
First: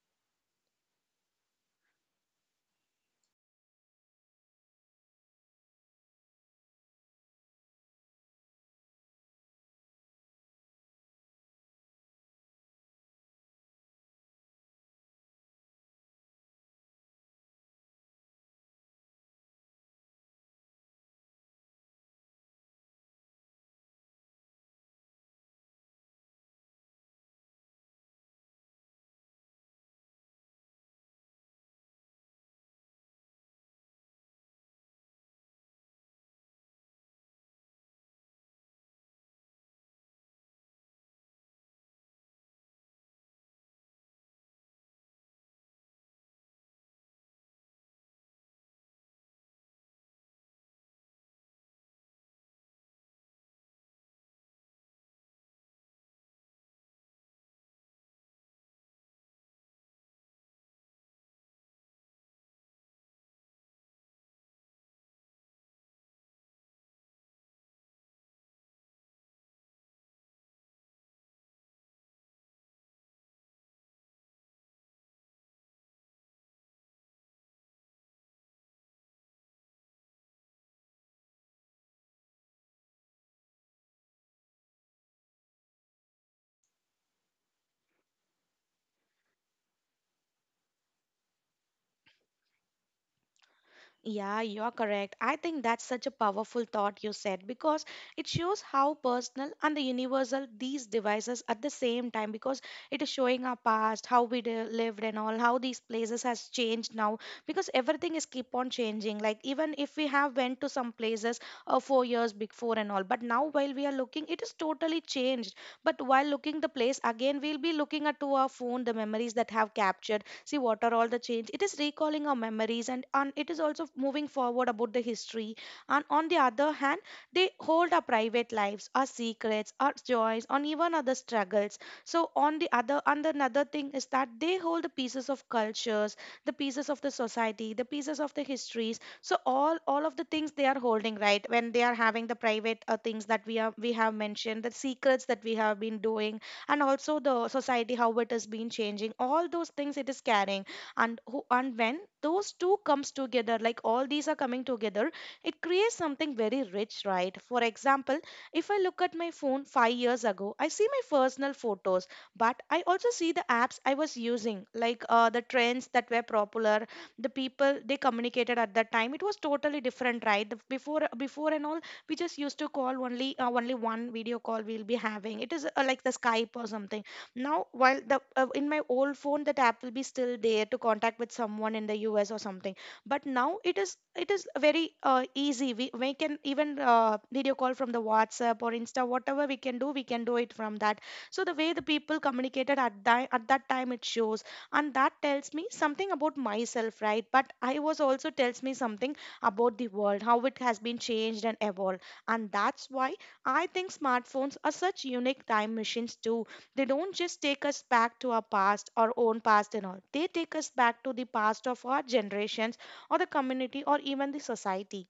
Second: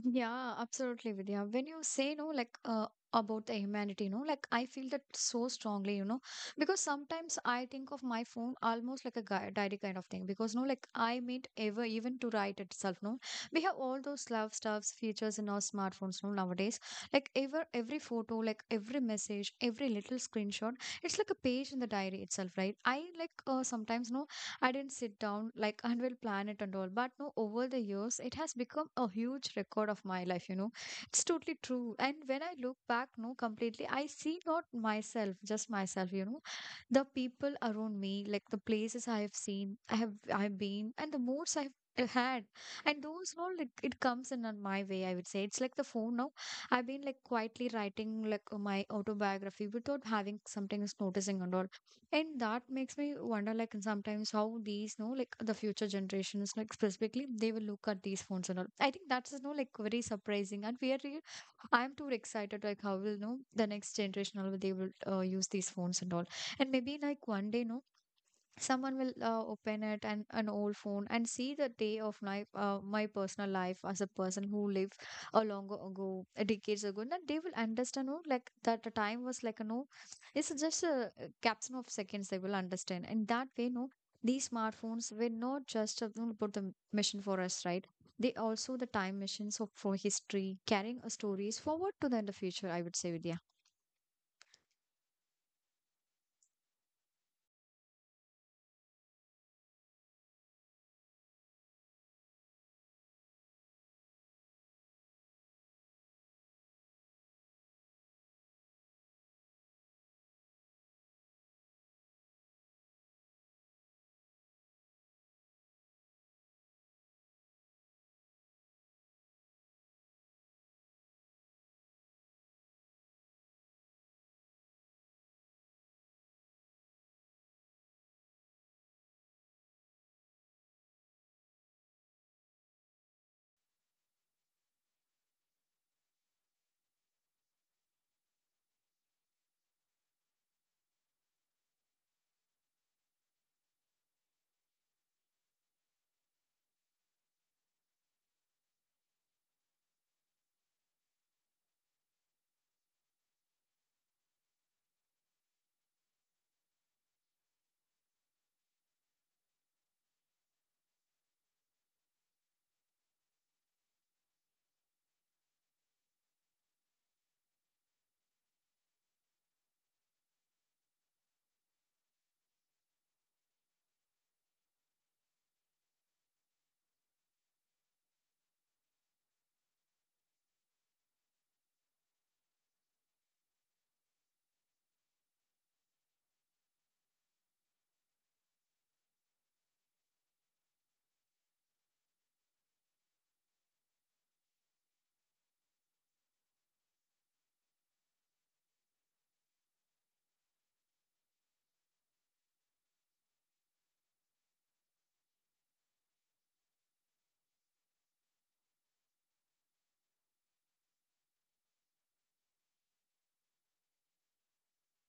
S1: Yeah, absolutely, Vidya. When you say, no, like uh, about the humanity, no, like I feel that so strongly, you know, because sometimes I think of my phone almost like a gui- diary kind of thing. Because no, like I meant ever even to write itself, no, we have all those love stuffs features in our smartphones, no, nowadays. Like ever every photo, like every message, every little screenshot, it's like a page in the diary itself, right? I like uh, sometimes no I didn't sit down, like unveil planet and all. But no, over the years, it has become a huge record of my life, you know. It's totally true. And when I look back, no, completely, I see not myself, just myself, you know, the people around me, like the places I have seen, I have I've been, and the moods I've had and those all like it comes in on my way, I would say it's like the phone now. I've been like quietly writing like my autobiography without having something is noticing and all. And that makes me wonder, like, sometimes how these, no, like, the future generations, like, specifically, they will look at these phones and all. I think that's, no, like, very surprising. And we are, real- I'm too excited, like, how will, no, the next generation, how will they will uh, use these phones and all. And maybe, like, one day, no, someone will uh, open it and an old phone and see the day of my uh, my personal life as a person who lived a long ago a decades ago. And then they will understand, oh, like that the time was like, no, it's just a uh, caption of seconds, they will understand. And that way, no, these smartphones were not just uh, you know, about the mission for us, right? They also the time machines of, for history, carrying uh, stories forward to the, in the future, I would say, Vidya.
S2: Yeah, you are correct. I think that's such a powerful thought you said because it shows how personal and the universal these devices at the same time because it is showing our past, how we de- lived and all, how these places has changed now because everything is keep on changing. Like even if we have went to some places uh, four years before and all, but now while we are looking, it is totally changed. But while looking the place again, we'll be looking at to our phone the memories that have captured. See what are all the change. It is recalling our memories, and, and it is also moving forward about the history. And on the other hand, they hold our private lives, our secrets, our joys, and even other struggles. So on the other and another thing is that they hold the pieces of cultures, the pieces of the society, the pieces of the histories, so all all of the things they are holding, right? When they are having the private uh, things that we are we have mentioned, the secrets that we have been doing, and also the society how it has been changing, all those things it is carrying. And who and when those two comes together, like all these are coming together, it creates something very rich, right? For example, if I look at my phone five years ago, I see my personal photos, but I also see the apps I was using, like uh, the trends that were popular, the people they communicated at that time. It was totally different, right? The- before before and all, we just used to call only uh, only one video call we'll be having. It is uh, like the Skype or something. Now while the uh, in my old phone that app will be still there to contact with someone in the US or something, but now it is, it is very uh, easy. We, we can even uh, video call from the WhatsApp or Insta, whatever we can do, we can do it from that. So the way the people communicated at that at that time it shows, and that tells me something about myself, right? But I was also tells me something about the world, how it has been changed and evolved. And that's why I think smartphones are such unique time machines too. They don't just take us back to our past, our own past and all. They take us back to the past of our generations, or the community, or even the society.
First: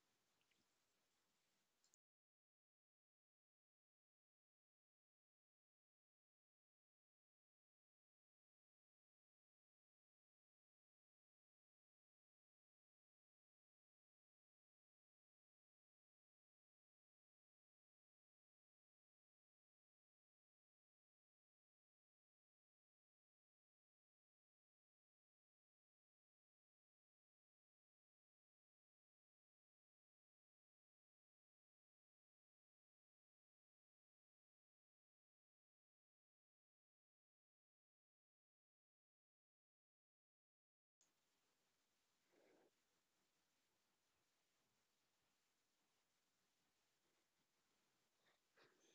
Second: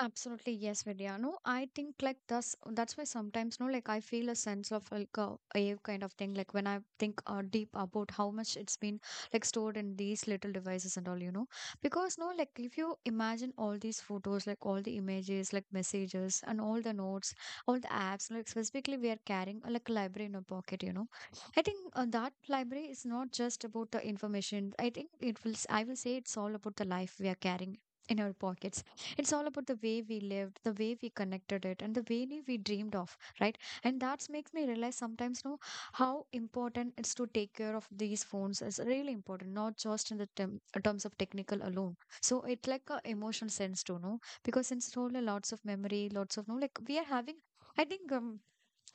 S1: Absolutely, yes, Vidya. No, I think like that's that's why sometimes, no, like I feel a sense of like a awe kind of thing. Like when I think uh, deep about how much it's been like stored in these little devices and all, you know, because no, like if you imagine all these photos, like all the images, like messages, and all the notes, all the apps, like specifically we are carrying uh, like a library in our pocket, you know. I think uh, that library is not just about the information. I think it will. s- I will say it's all about the life we are carrying in our pockets. It's all about the way we lived, the way we connected it, and the way we we dreamed of, right? And that makes me realize sometimes, no, how important it's to take care of these phones is really important, not just in the term, uh, terms of technical alone. So it like a emotional sense too, no? Because it's only lots of memory, lots of, no, like we are having. I think um,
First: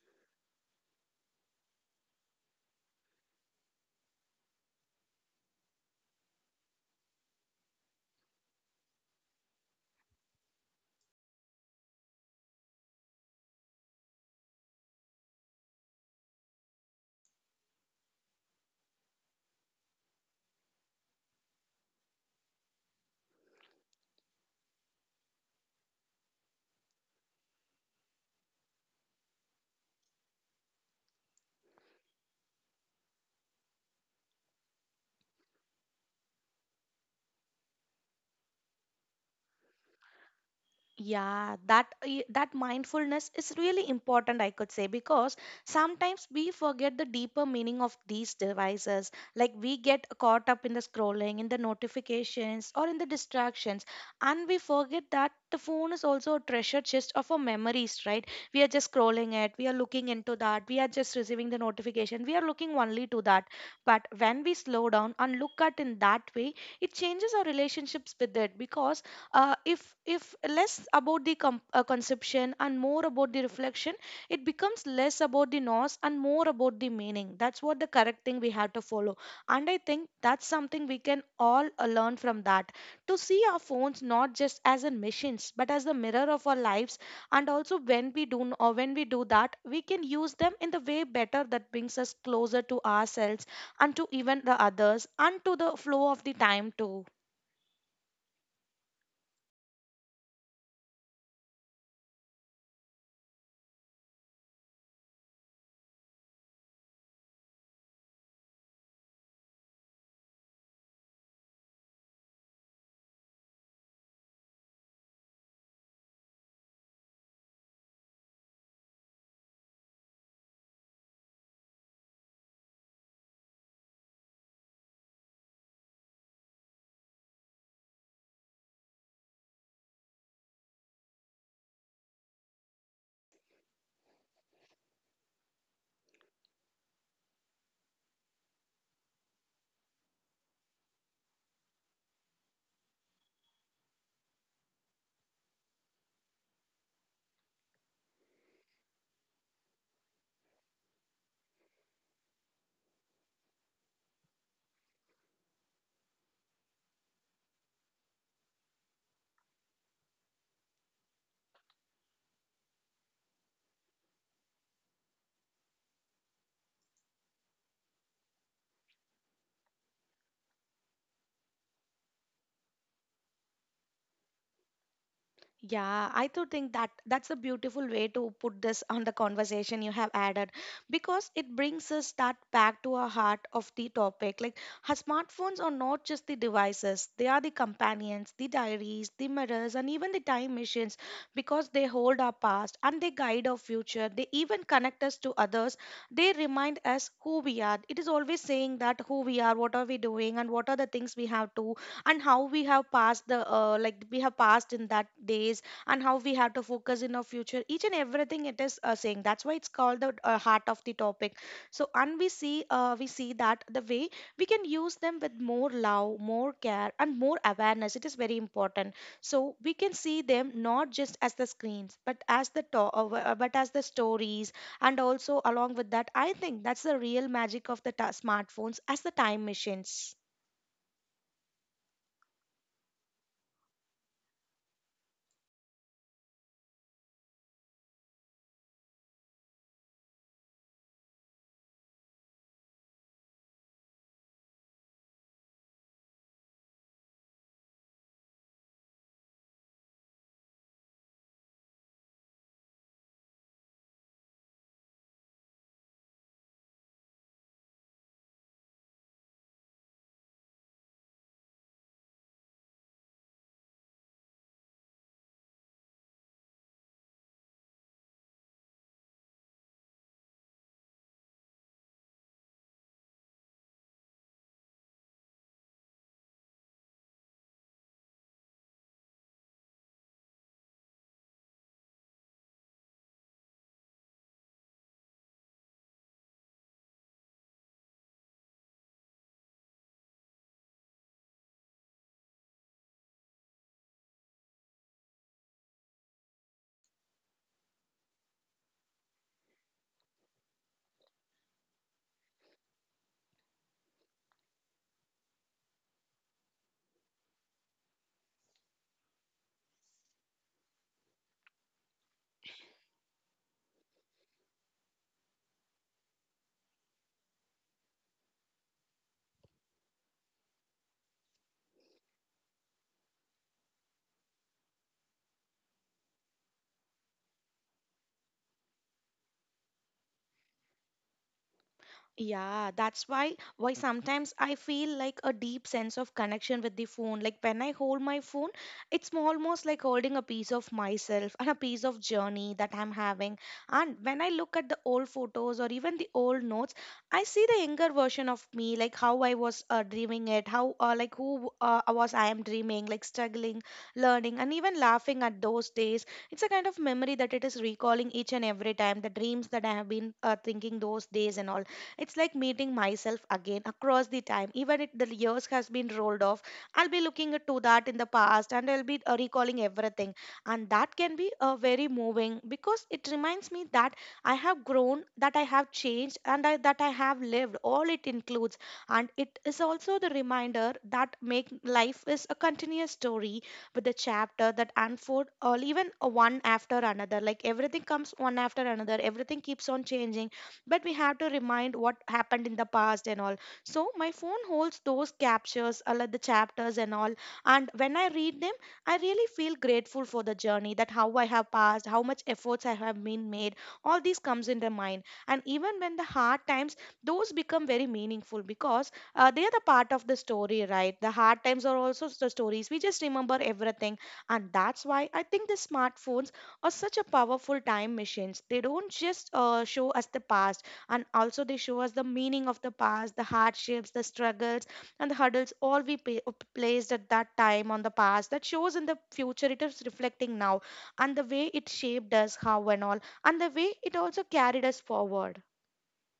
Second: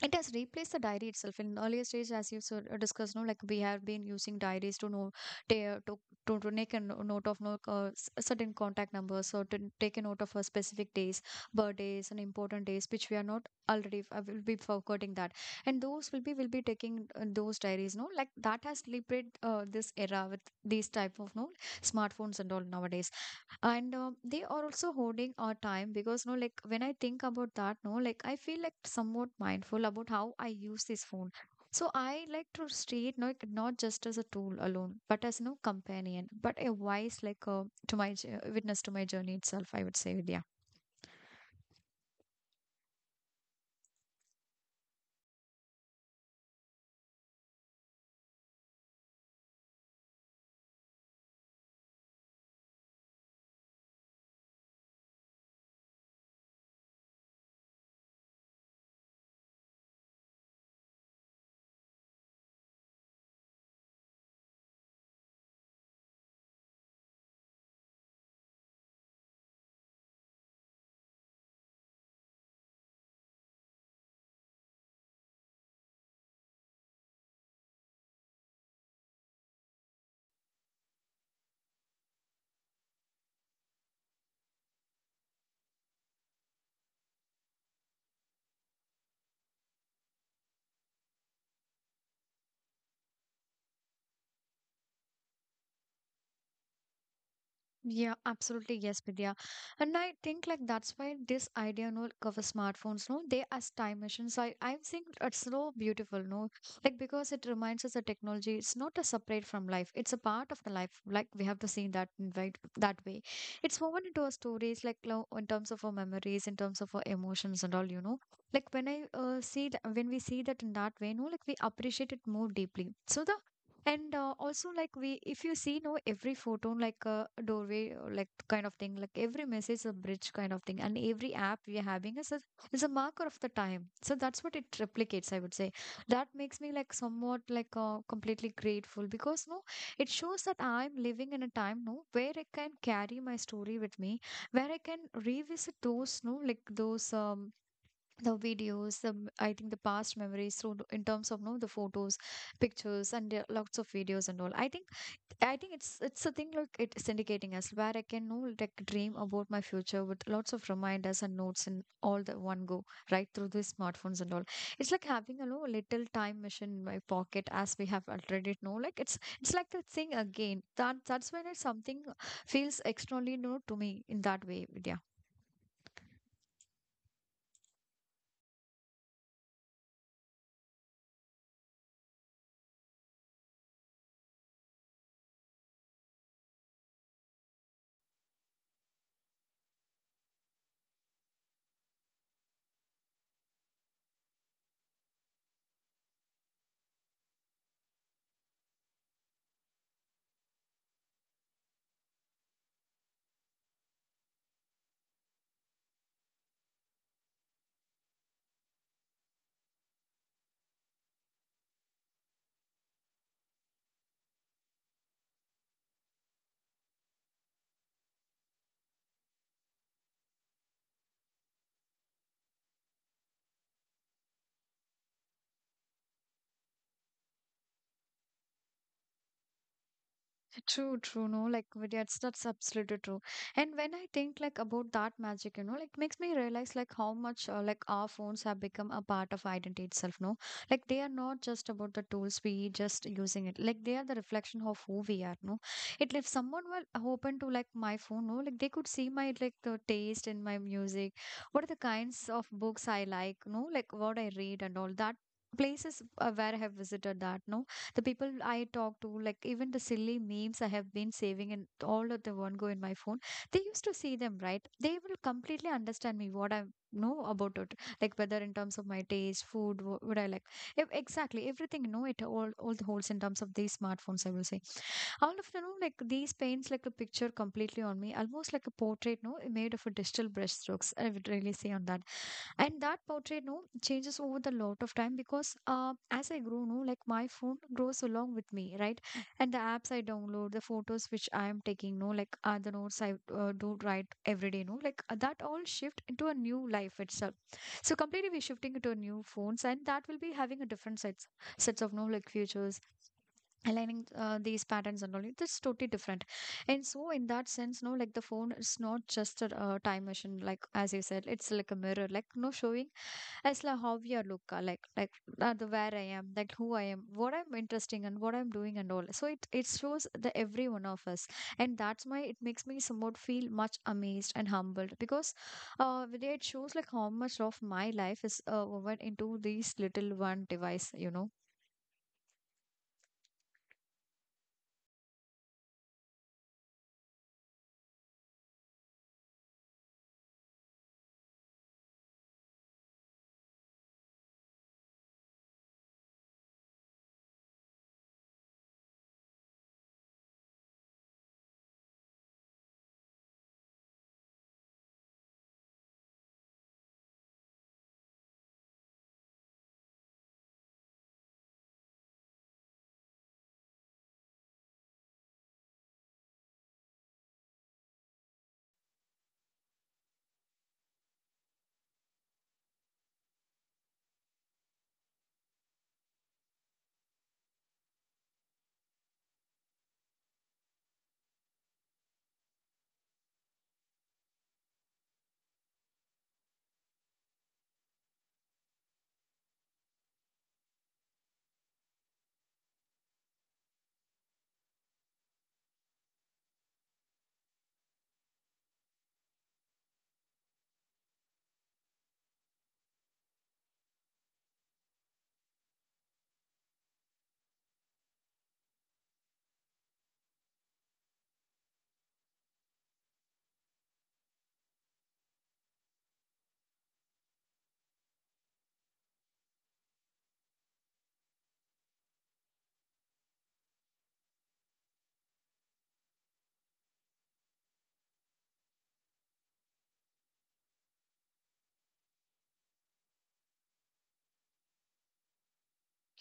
S1: it has replaced the diary itself in earlier stage, as you sort of discussed, no, like we have been using diaries to know ta- to, to to make a no- note of no uh, s- certain contact numbers, or to take a note of a specific days, birthdays and important days which we are not already uh, will be forgetting that. And those will be will be taking uh, those diaries, no, like that has liberated uh, this era with these type of no smartphones and all nowadays. And um, they are also holding our time because, no, like when I think about that, no, like I feel like somewhat mindful about how I use this phone. So I like to treat, no, like not just as a tool alone but as no companion but a wise like, uh, to my j- uh, witness to my journey itself, I would say. Yeah.
S2: Yeah, that i- that mindfulness is really important, I could say, because sometimes we forget the deeper meaning of these devices. Like we get caught up in the scrolling, in the notifications, or in the distractions, and we forget that the phone is also a treasure chest of our memories, right? We are just scrolling it, we are looking into that, we are just receiving the notification, we are looking only to that. But when we slow down and look at in that way, it changes our relationships with it because uh, if if less about the com- uh, conception and more about the reflection, it becomes less about the noise and more about the meaning. That's what the correct thing we have to follow, and I think that's something we can all uh, learn from that, to see our phones not just as a machines but as the mirror of our lives. And also when we do n- or when we do that, we can use them in the way better that brings us closer to ourselves and to even the others and to the flow of the time too.
S1: Yeah, absolutely. Yes, Vidya. And I think like that's why this idea, no, like, of a smartphones, no, they as time machines. I, I think it's so beautiful, no, like because it reminds us that technology is not a separate from life. It's a part of the life. Like we have to see that in right that way. It's woven into our stories, like lo- in terms of our memories, in terms of our emotions and all, you know. Like when I uh, see that, when we see that in that way, no, like we appreciate it more deeply. So the and uh, also, like we, if you see, no, every photon, like a doorway, or like kind of thing, like every message, a bridge kind of thing, and every app we are having is a is a marker of the time. So that's what it replicates, I would say. That makes me like somewhat like uh, completely grateful because, no, it shows that I'm living in a time, no, where I can carry my story with me, where I can revisit those, no, like those um the videos, the m- I think the past memories through the- in terms of no the photos, pictures, and there are lots of videos and all. I think i think it's it's a thing like it's indicating us where I can know like dream about my future with lots of reminders and notes and all the one go right through the smartphones and all. It's like having a no little time machine in my pocket, as we have already know, like it's it's like the thing again that that's when it's something feels externally new to me in that way, Vidya.
S2: Yeah, I do think that that's a beautiful way to put this on the conversation you have added, because it brings us that back to our heart of the topic. Like, our smartphones are not just the devices, they are the companions, the diaries, the mirrors, and even the time machines, because they hold our past and they guide our future. They even connect us to others. They remind us who we are. It is always saying that who we are, what are we doing, and what are the things we have to, and how we have passed the uh, like we have passed in that days, and how we have to focus in our future. Each and everything it is uh, saying. That's why it's called the uh, heart of the topic. So and we see uh, we see that the way we can use them with more love, more care, and more awareness. It is very important, so we can see them not just as the screens but as the to- uh, uh, but as the stories. And also along with that, I think that's the real magic of the ta- smartphones as the time machines.
S1: True, true, no, like with- that's that's absolutely true. And when I think like about that magic, you know, like makes me realize like how much uh, like our phones have become a part of identity itself. No, like they are not just about the tools we just using it. Like they are the reflection of who we are. No, it if someone were open to like my phone, no, like they could see my like the taste in my music, what are the kinds of books I like, no, like what I read and all that, places uh, where I have visited that. No, the people I talk to, like even the silly memes I have been saving and all of the one go in my phone, they used to see them, right? They will completely understand me what I know about it, like whether in terms of my taste, food, wh- what I like. Ev- exactly everything. You know it all, all the holes in terms of these smartphones, I will say. All of you know like these paints like a picture completely on me, almost like a portrait, no, made of a digital brushstrokes, I would really say on that. And that portrait, no, changes over the lot of time because uh, as I grow, no, like my phone grows along with me, right? And the apps I download, the photos which I am taking, no, like are the notes I uh, do write every day, no, like uh, that all shift into a new life itself. So completely we're shifting into a new phones and that will be having a different sets sets of no like features, aligning uh, these patterns and all, it's totally different. And so in that sense, no, like the phone is not just a uh, time machine, like as you said, it's like a mirror, like no showing. It's like how we are look uh, like like uh, the where I am, like who I am, what I'm interesting and what I'm doing and all. So it it shows the every one of us, and that's why it makes me somewhat feel much amazed and humbled because, uh, Vidya, it shows like how much of my life is uh woven into these little one device, you know.
S2: Yeah, that's why why sometimes I feel like a deep sense of connection with the phone. Like when I hold my phone, it's almost like holding a piece of myself and a piece of journey that I'm having. And when I look at the old photos or even the old notes, I see the younger version of me, like how I was uh, dreaming it, how uh, like who uh, was I am dreaming, like struggling, learning, and even laughing at those days. It's a kind of memory that it is recalling each and every time the dreams that I have been uh, thinking those days and all. It's like meeting myself again across the time. Even if the years has been rolled off, I'll be looking at to that in the past and I'll be uh, recalling everything. And that can be uh, very moving, because it reminds me that I have grown, that I have changed, and I, that I have lived. All it includes, and it is also the reminder that make life is a continuous story with a chapter that unfold or even a one after another. Like everything comes one after another. Everything keeps on changing, but we have to remind what happened in the past and all. So my phone holds those captures, all of the chapters and all. And when I read them, I really feel grateful for the journey, that how I have passed, how much efforts I have been made. All these comes in the mind. And even when the hard times, those become very meaningful, because uh, they are the part of the story, right? The hard times are also the stories, we just remember everything. And that's why I think the smartphones are such a powerful time machines. They don't just uh, show us the past, and also they show us the meaning of the past, the hardships, the struggles, and the hurdles all we pa- placed at that time on the past. That shows in the future. It is reflecting now, and the way it shaped us, how and all, and the way it also carried us forward.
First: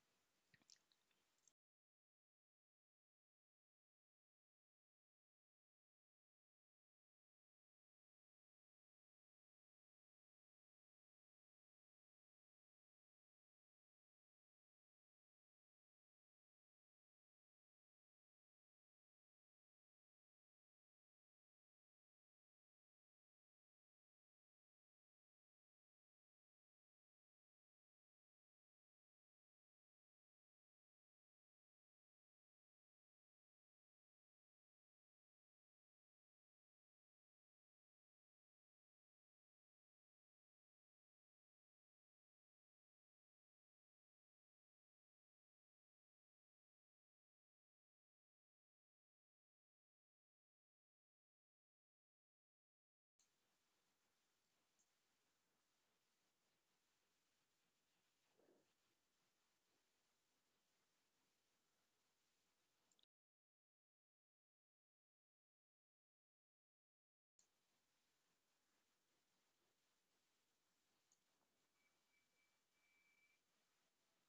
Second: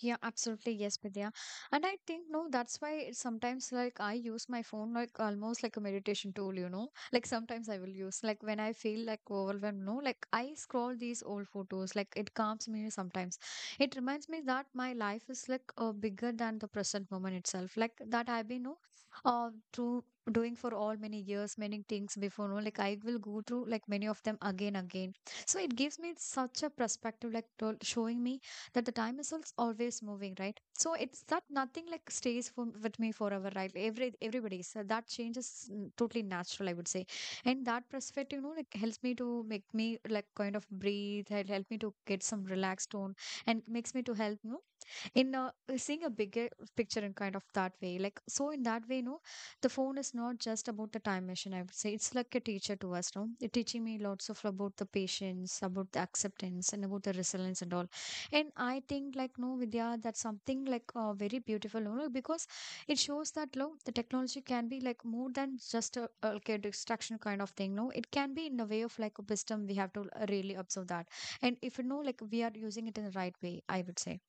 S1: Yeah, absolutely. Yes, Vidya. And I think, no, that's why it's sometimes like I use my phone like almost like a meditation tool, you know. Like sometimes I will use, like when I feel like overwhelmed, no, like I scroll these old photos, like it calms me sometimes. It reminds me that my life is like uh, bigger than the present moment itself, like that I've been, no, uh, through doing for all many years, many things before, no, like I will go through like many of them again, again. So it gives me such a perspective, like to- showing me that the time is als- always moving, right? So it's that nothing like stays for, with me forever, right? Every everybody so that change is mm, totally natural, I would say. And that perspective, you know, like helps me to make me like kind of breathe, help help me to get some relaxed tone, and makes me to help you know, in a, uh, seeing a bigger picture in kind of that way like so in that way no the phone is not just about the time machine, I would say. It's like a teacher to us no it teaching me lots of about the patience, about the acceptance, and about the resilience and all. And I think like no Vidya that's something like uh, very beautiful, you know, because it shows that no the technology can be like more than just a, a, like a distraction kind of thing no it can be in a way of like a wisdom. We have to uh, really observe that and if you know like we are using it in the right way, I would say.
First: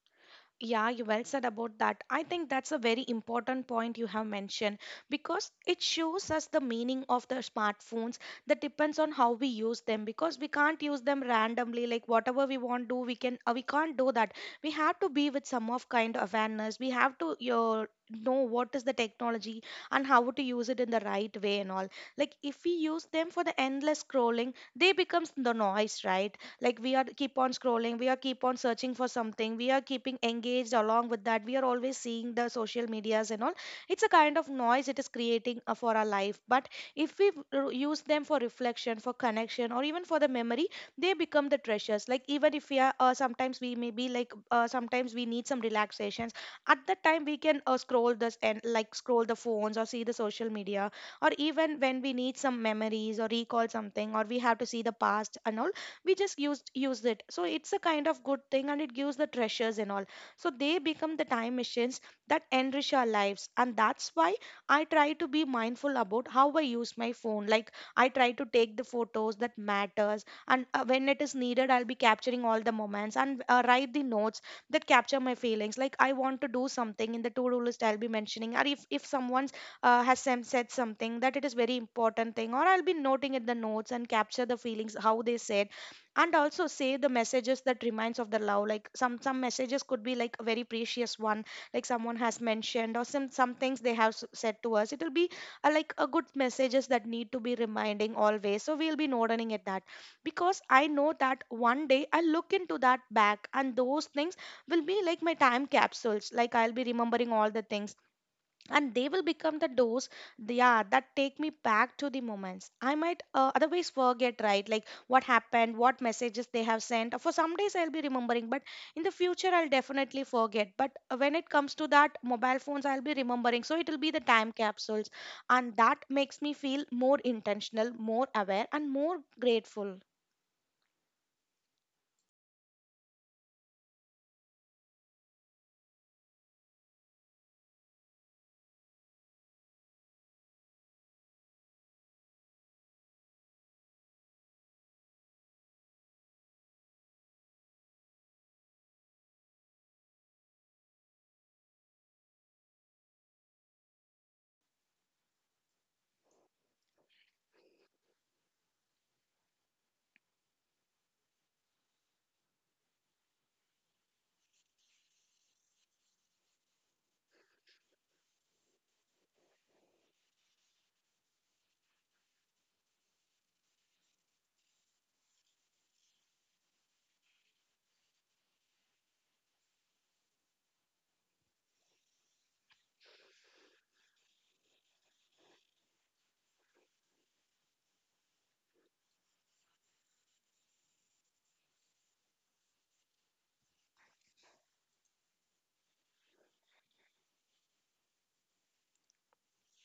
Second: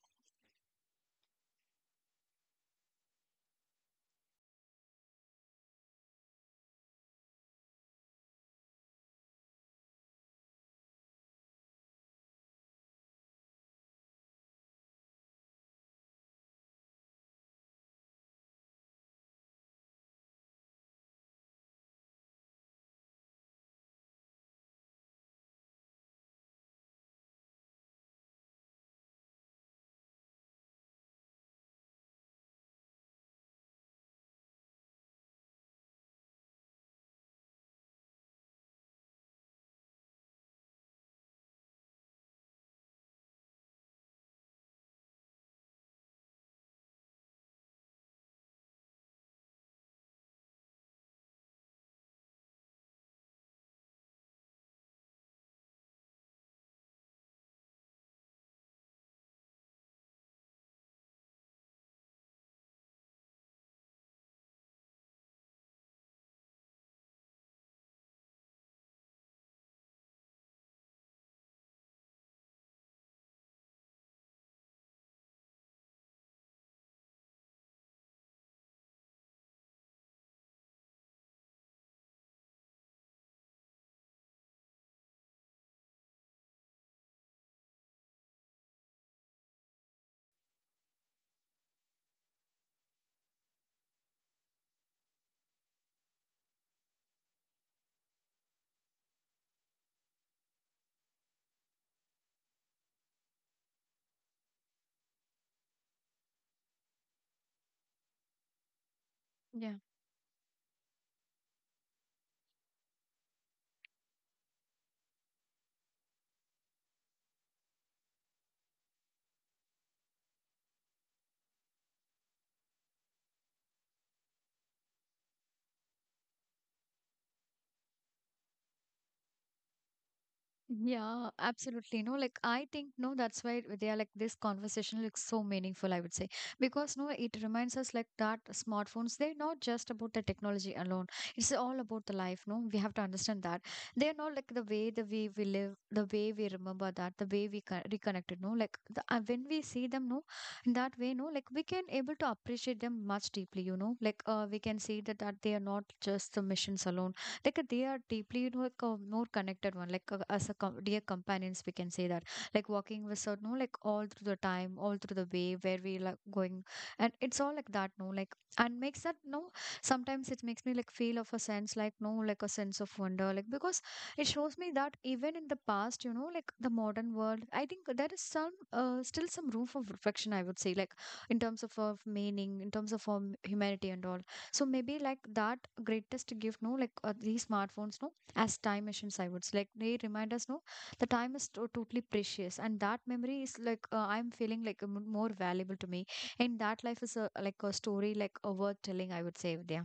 S2: Yeah, you well said about that. I think that's a very important point you have mentioned, because it shows us the meaning of the smartphones, that depends on how we use them. Because we can't use them randomly, like whatever we want to do we can uh, we can't do that. We have to be with some of kind of awareness. We have to uh, know what is the technology and how to use it in the right way and all. Like if we use them for the endless scrolling, they becomes the noise, right? Like we are keep on scrolling, we are keep on searching for something, we are keeping engaged. Along with that, we are always seeing the social medias and all. It's a kind of noise it is creating uh, for our life. But if we r- use them for reflection, for connection, or even for the memory, they become the treasures. Like even if we are uh, sometimes we may be like uh, sometimes we need some relaxations. At that time we can uh, scroll this and like scroll the phones or see the social media, or even when we need some memories or recall something or we have to see the past and all, we just used used it. So it's a kind of good thing and it gives the treasures and all. So they become the time machines that enrich our lives. And that's why I try to be mindful about how I use my phone. Like I try to take the photos that matters, and uh, when it is needed I'll be capturing all the moments and uh, write the notes that capture my feelings. Like I want to do something in the to-do list, I'll be mentioning. Or if if someone's uh, has sem- said something that it is very important thing, or I'll be noting in the notes and capture the feelings how they said. And also say the messages that reminds of the love, like some some messages could be like a very precious one. Like someone has mentioned, or some some things they have s- said to us, it will be uh, like a good messages that need to be reminding always, so we'll be noting at that. Because I know that one day I look into that back, and those things will be like my time capsules. Like I'll be remembering all the things, and they will become the
S1: Yeah.
S2: doors. Th- yeah, that take me back to the moments I might uh, otherwise forget, right? Like what happened, what messages they have sent. For some days I'll be remembering, but in the future I'll definitely forget. But uh, when it comes to that mobile phones, I'll be remembering, so it will be the time capsules. And that makes me feel more intentional, more aware, and more grateful.
S1: Yeah, absolutely. No, like I think no, that's why they are like this conversation looks so meaningful, I would say. Because no, it reminds us like that smartphones, they're not just about the technology alone. It's all about the life, no? We have to understand that. They're not like the way the way we live, the way we remember that, the way we con- reconnected, no? Like the, uh, when we see them, no, in that way, no, like we can able to appreciate them much deeply, you know? Like uh, we can see that that they are not just the missions alone like uh, they are deeply, you know, like a more connected one like uh, as a com- dear companions we can say that, like walking with us no like all through the time all through the way where we like going and it's all like that no like and makes that no sometimes it makes me like feel of a sense like no like a sense of wonder like because it shows me that even in the past, you know, like the modern world I think there is some uh, still some room for reflection, I would say, like in terms of, of meaning, in terms of um, humanity and all. So maybe like that greatest gift no like uh, these smartphones no as time machines, I would say, like they remind us no the time is to- totally precious and that memory is like uh, I'm feeling like m- more valuable to me and that life is a, like a story like a worth telling, I would say. Yeah.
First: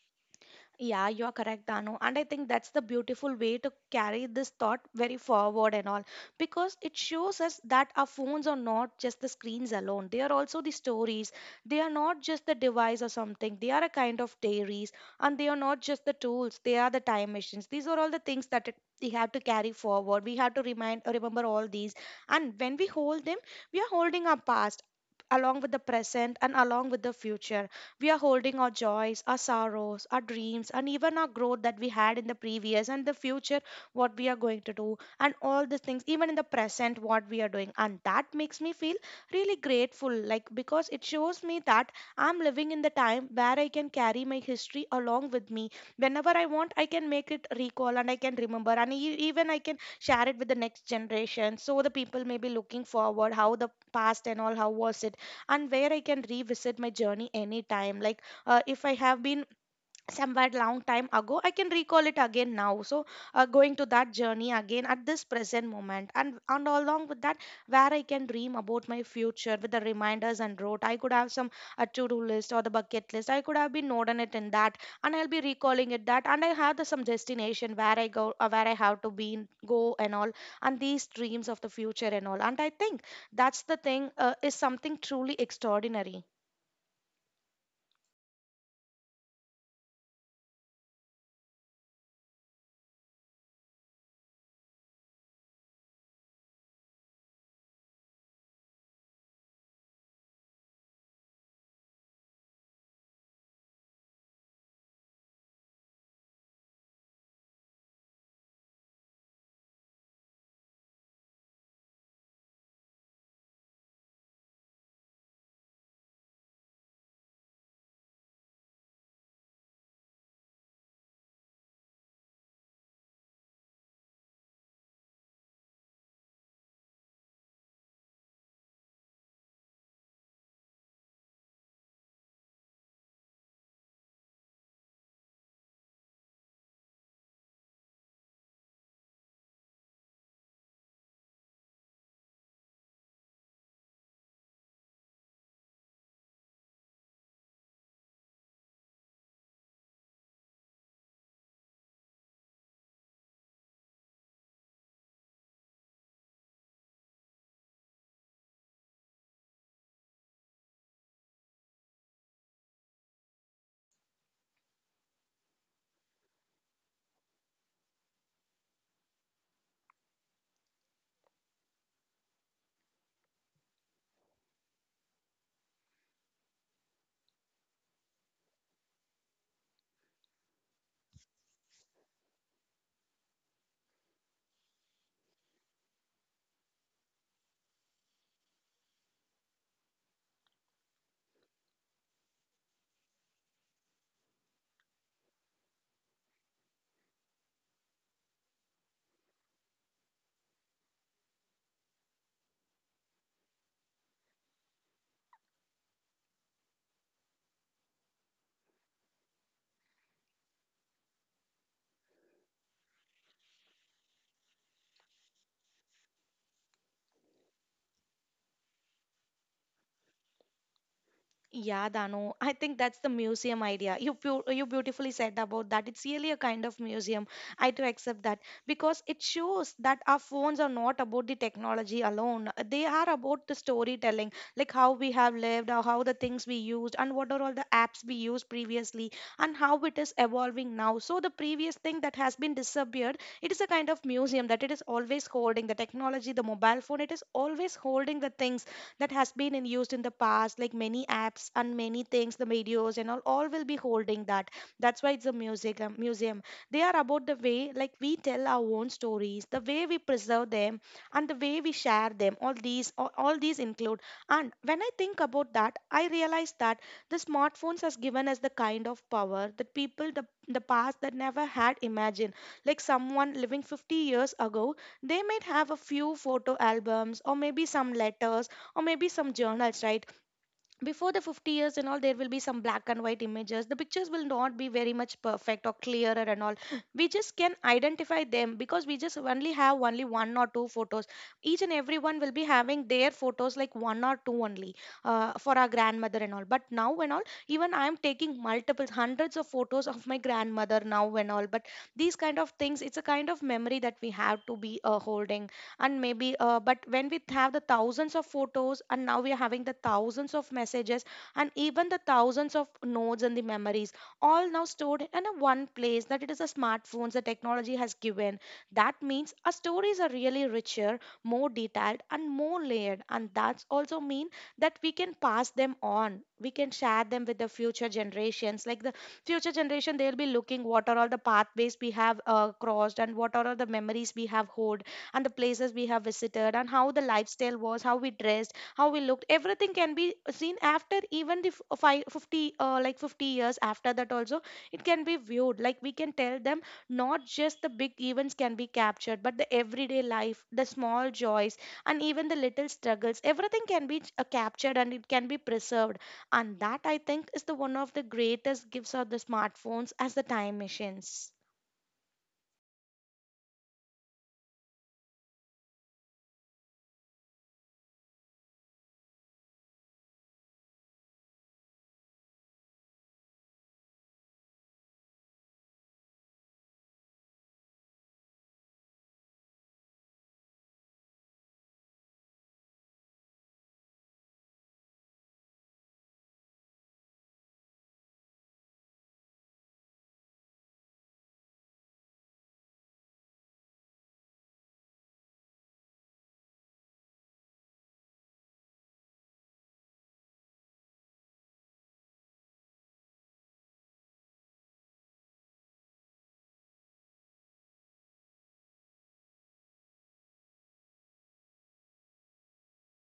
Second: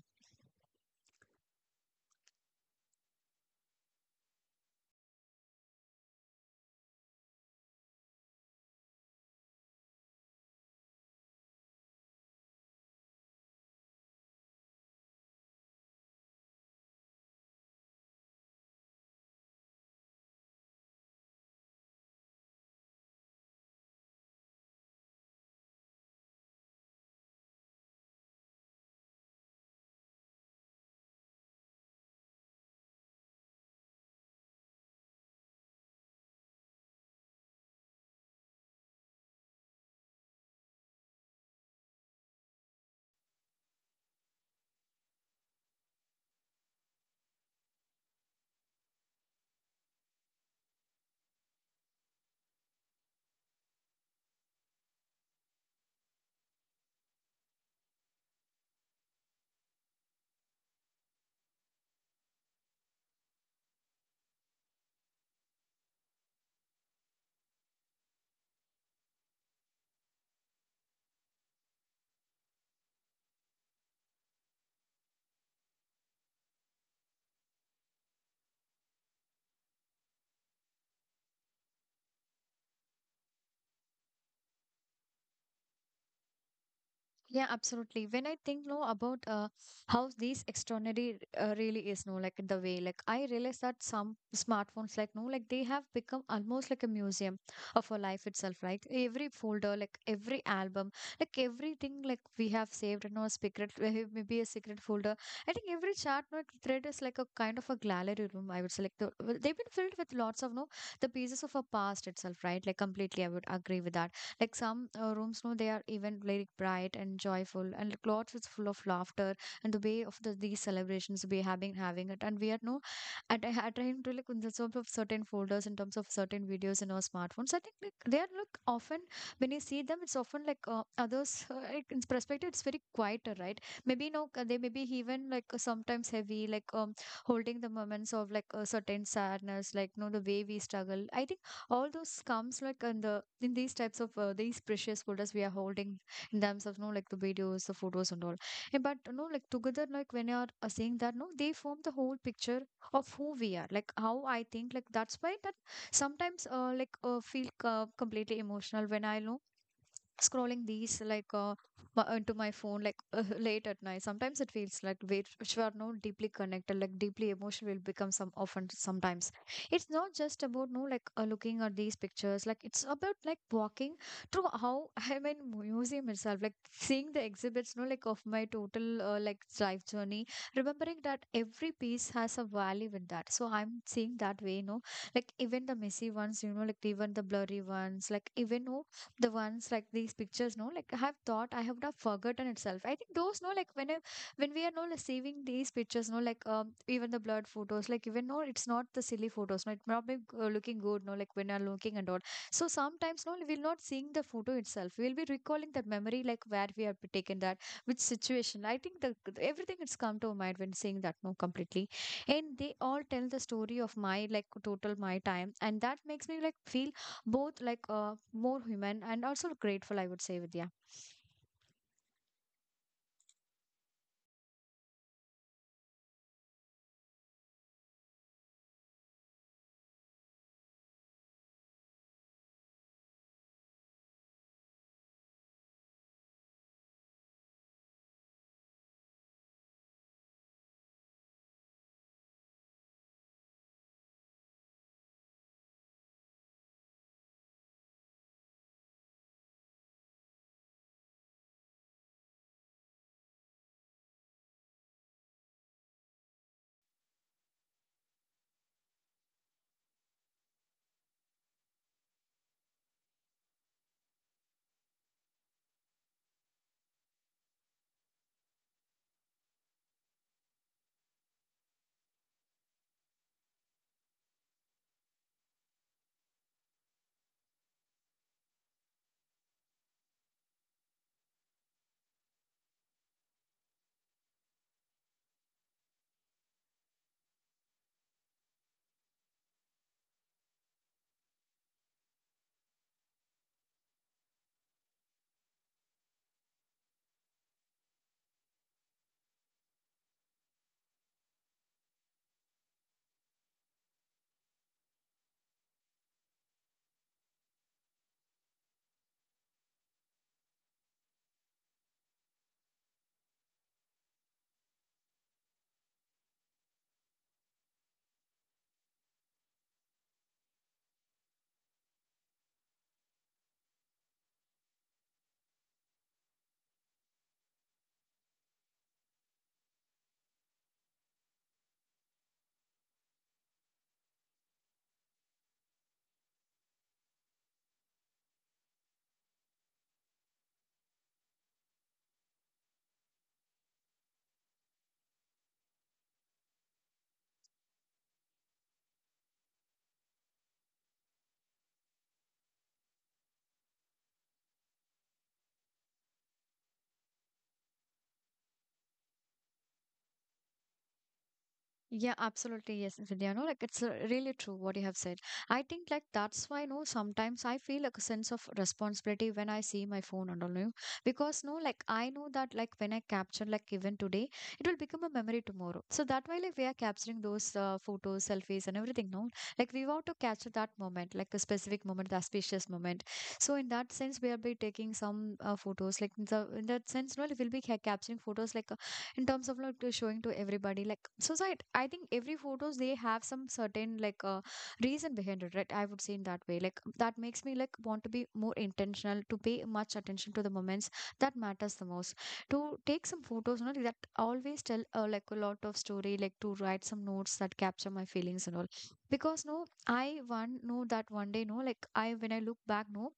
S2: Yeah, you are correct, Danu. And I think that's the beautiful way to carry this thought very forward and all, because it shows us that our phones are not just the screens alone. They are also the stories. They are not just the device or something. They are a kind of diaries, and they are not just the tools. They are the time machines. These are all the things that it, we have to carry forward. We have to remind remember all these. And when we hold them, we are holding our past along with the present and along with the future. We are holding our joys, our sorrows, our dreams, and even our growth that we had in the previous and the future, what we are going to do, and all these things, even in the present, what we are doing. And that makes me feel really grateful, like because it shows me that I'm living in the time where I can carry my history along with me. Whenever I want, I can make it recall and I can remember, and e- even I can share it with the next generation. So the people may be looking forward how the past and all, how was it, and where I can revisit my journey anytime. Like, uh, if I have been somewhere long time ago, I can recall it again now. So uh, going to that journey again at this present moment, and and along with that, where I can dream about my future with the reminders and road. I could have some a to-do list or the bucket list, I could have been noting it in that, and I'll be recalling it that. And I have the, some destination where I go uh, where I have to be in- go and all, and these dreams of the future and all. And I think that's the thing uh, is something truly extraordinary.
S1: Yeah, absolutely. When I think no about uh, how these extraordinary uh, really is no like the way like I realize that some smartphones like no like they have become almost like a museum of our life itself. Like every folder, like every album, like everything like we have saved in our secret eh, maybe a secret folder. I think every chat no thread is like a kind of a gallery room. I would say like the, well, they've been filled with lots of no the pieces of our past itself, right? Like completely, I would agree with that. Like some uh, rooms, no, they are even very bright and joyful, and clothes is full of laughter. And the way of the, these celebrations we have been having it, and we are no at at time to like in the sort of certain folders in terms of certain videos in our smartphones. I think like they are look often when you see them, it's often like uh, others uh, like in perspective, it's very quieter, right? Maybe no, uh, they may be even like uh, sometimes heavy, like um holding the moments of like a certain sadness, like no the way we struggle. I think all those comes like in the in these types of uh, these precious folders we are holding in terms of no like the videos, the photos, and all. Eh, but no like together like when you are uh, saying that no they form the whole picture of who we are like how I think like that's why that sometimes uh, like uh, feel uh, completely emotional when I know scrolling these like uh, m- into my phone like uh, late at night sometimes it feels like we which are not deeply connected like deeply emotional will become some often sometimes it's not just about no like uh, looking at these pictures like it's about like walking through how I mean museum itself like seeing the exhibits no like of my total uh, like life journey, remembering that every piece has a value in that, so I'm seeing that way no, like even the messy ones, you know, like even the blurry ones, like even no the ones like these pictures no like I have thought I have not forgotten itself. I think those no like when I, when we are no like, saving these pictures no like um even the blurred photos like even no it's not the silly photos no it's not be uh, looking good no like when you're looking and all. So sometimes no we'll not seeing the photo itself, we'll be recalling that memory like where we have taken that, which situation I think the everything it's come to mind when seeing that no completely. And they all tell the story of my like total my time and that makes me like feel both like uh, more human and also grateful, I would say, Vidya.
S2: Yeah, Danu, I think that's the museum idea. You pu- you beautifully said about that. It's really a kind of museum. I do accept that, because it shows that our phones are not about the technology alone. They are about the storytelling, like how we have lived, or how the things we used, and what are all the apps we used previously, and how it is evolving now. So the previous thing that has been disappeared, it is a kind of museum that it is always holding the technology, the mobile phone. It is always holding the things that has been in used in the past like many apps and many things the videos and all all will be holding that that's why it's a music um, museum. They are about the way like we tell our own stories, the way we preserve them, and the way we share them. All these all, all these include. And when I think about that, I realize that the smartphones has given us the kind of power that people the the past that never had imagined. Like someone living fifty years ago, they might have a few photo albums, or maybe some letters, or maybe some journals, right? Before the fifty years and all, there will be some black and white images. The pictures will not be very much perfect or clearer and all. We just can identify them because we just only have only one or two photos. Each and everyone will be having their photos like one or two only, uh, for our grandmother and all. But now and all, even I am taking multiple hundreds of photos of my grandmother now and all. But these kind of things, it's a kind of memory that we have to be uh, holding. And maybe uh, but when we have the thousands of photos, and now we are having the thousands of messages, and even the thousands of notes and the memories, all now stored in a one place that it is the smartphones, the technology has given. That means our stories are really richer, more detailed and more layered, and that's also mean that we can pass them on, we can share them with the future generations. Like the future generation, they'll be looking what are all the pathways we have uh, crossed, and what are all the memories we have hold, and the places we have visited, and how the lifestyle was, how we dressed, how we looked. Everything can be seen after even the f- uh, five, fifty, uh, like fifty years after that also. It can be viewed. Like we can tell them not just the big events can be captured, but the everyday life, the small joys, and even the little struggles. Everything can be uh, captured and it can be preserved. And that, I think, is the one of the greatest gifts of the smartphones as the time machines.
S1: Yeah, absolutely. Yes, Vidya. No, like it's uh, really true what you have said. I think like that's why no, sometimes I feel like a sense of responsibility when I see my phone and all no, because no, like I know that like when I capture like even today, it will become a memory tomorrow. So that way like we are capturing those uh, photos, selfies, and everything. No, like we want to capture that moment, like a specific moment, the auspicious moment. So in that sense, we will be taking some uh, photos. Like in the in that sense, no, we'll be ca- capturing photos like in terms of like to showing to everybody like so, so it, I think every photos they have some certain like uh, reason behind it, right? I would say in that way like that makes me like want to be more intentional, to pay much attention to the moments that matters the most, to take some photos, you know, that always tell uh, like a lot of story, like to write some notes that capture my feelings and all. Because no I one know that one day no like I when I look back no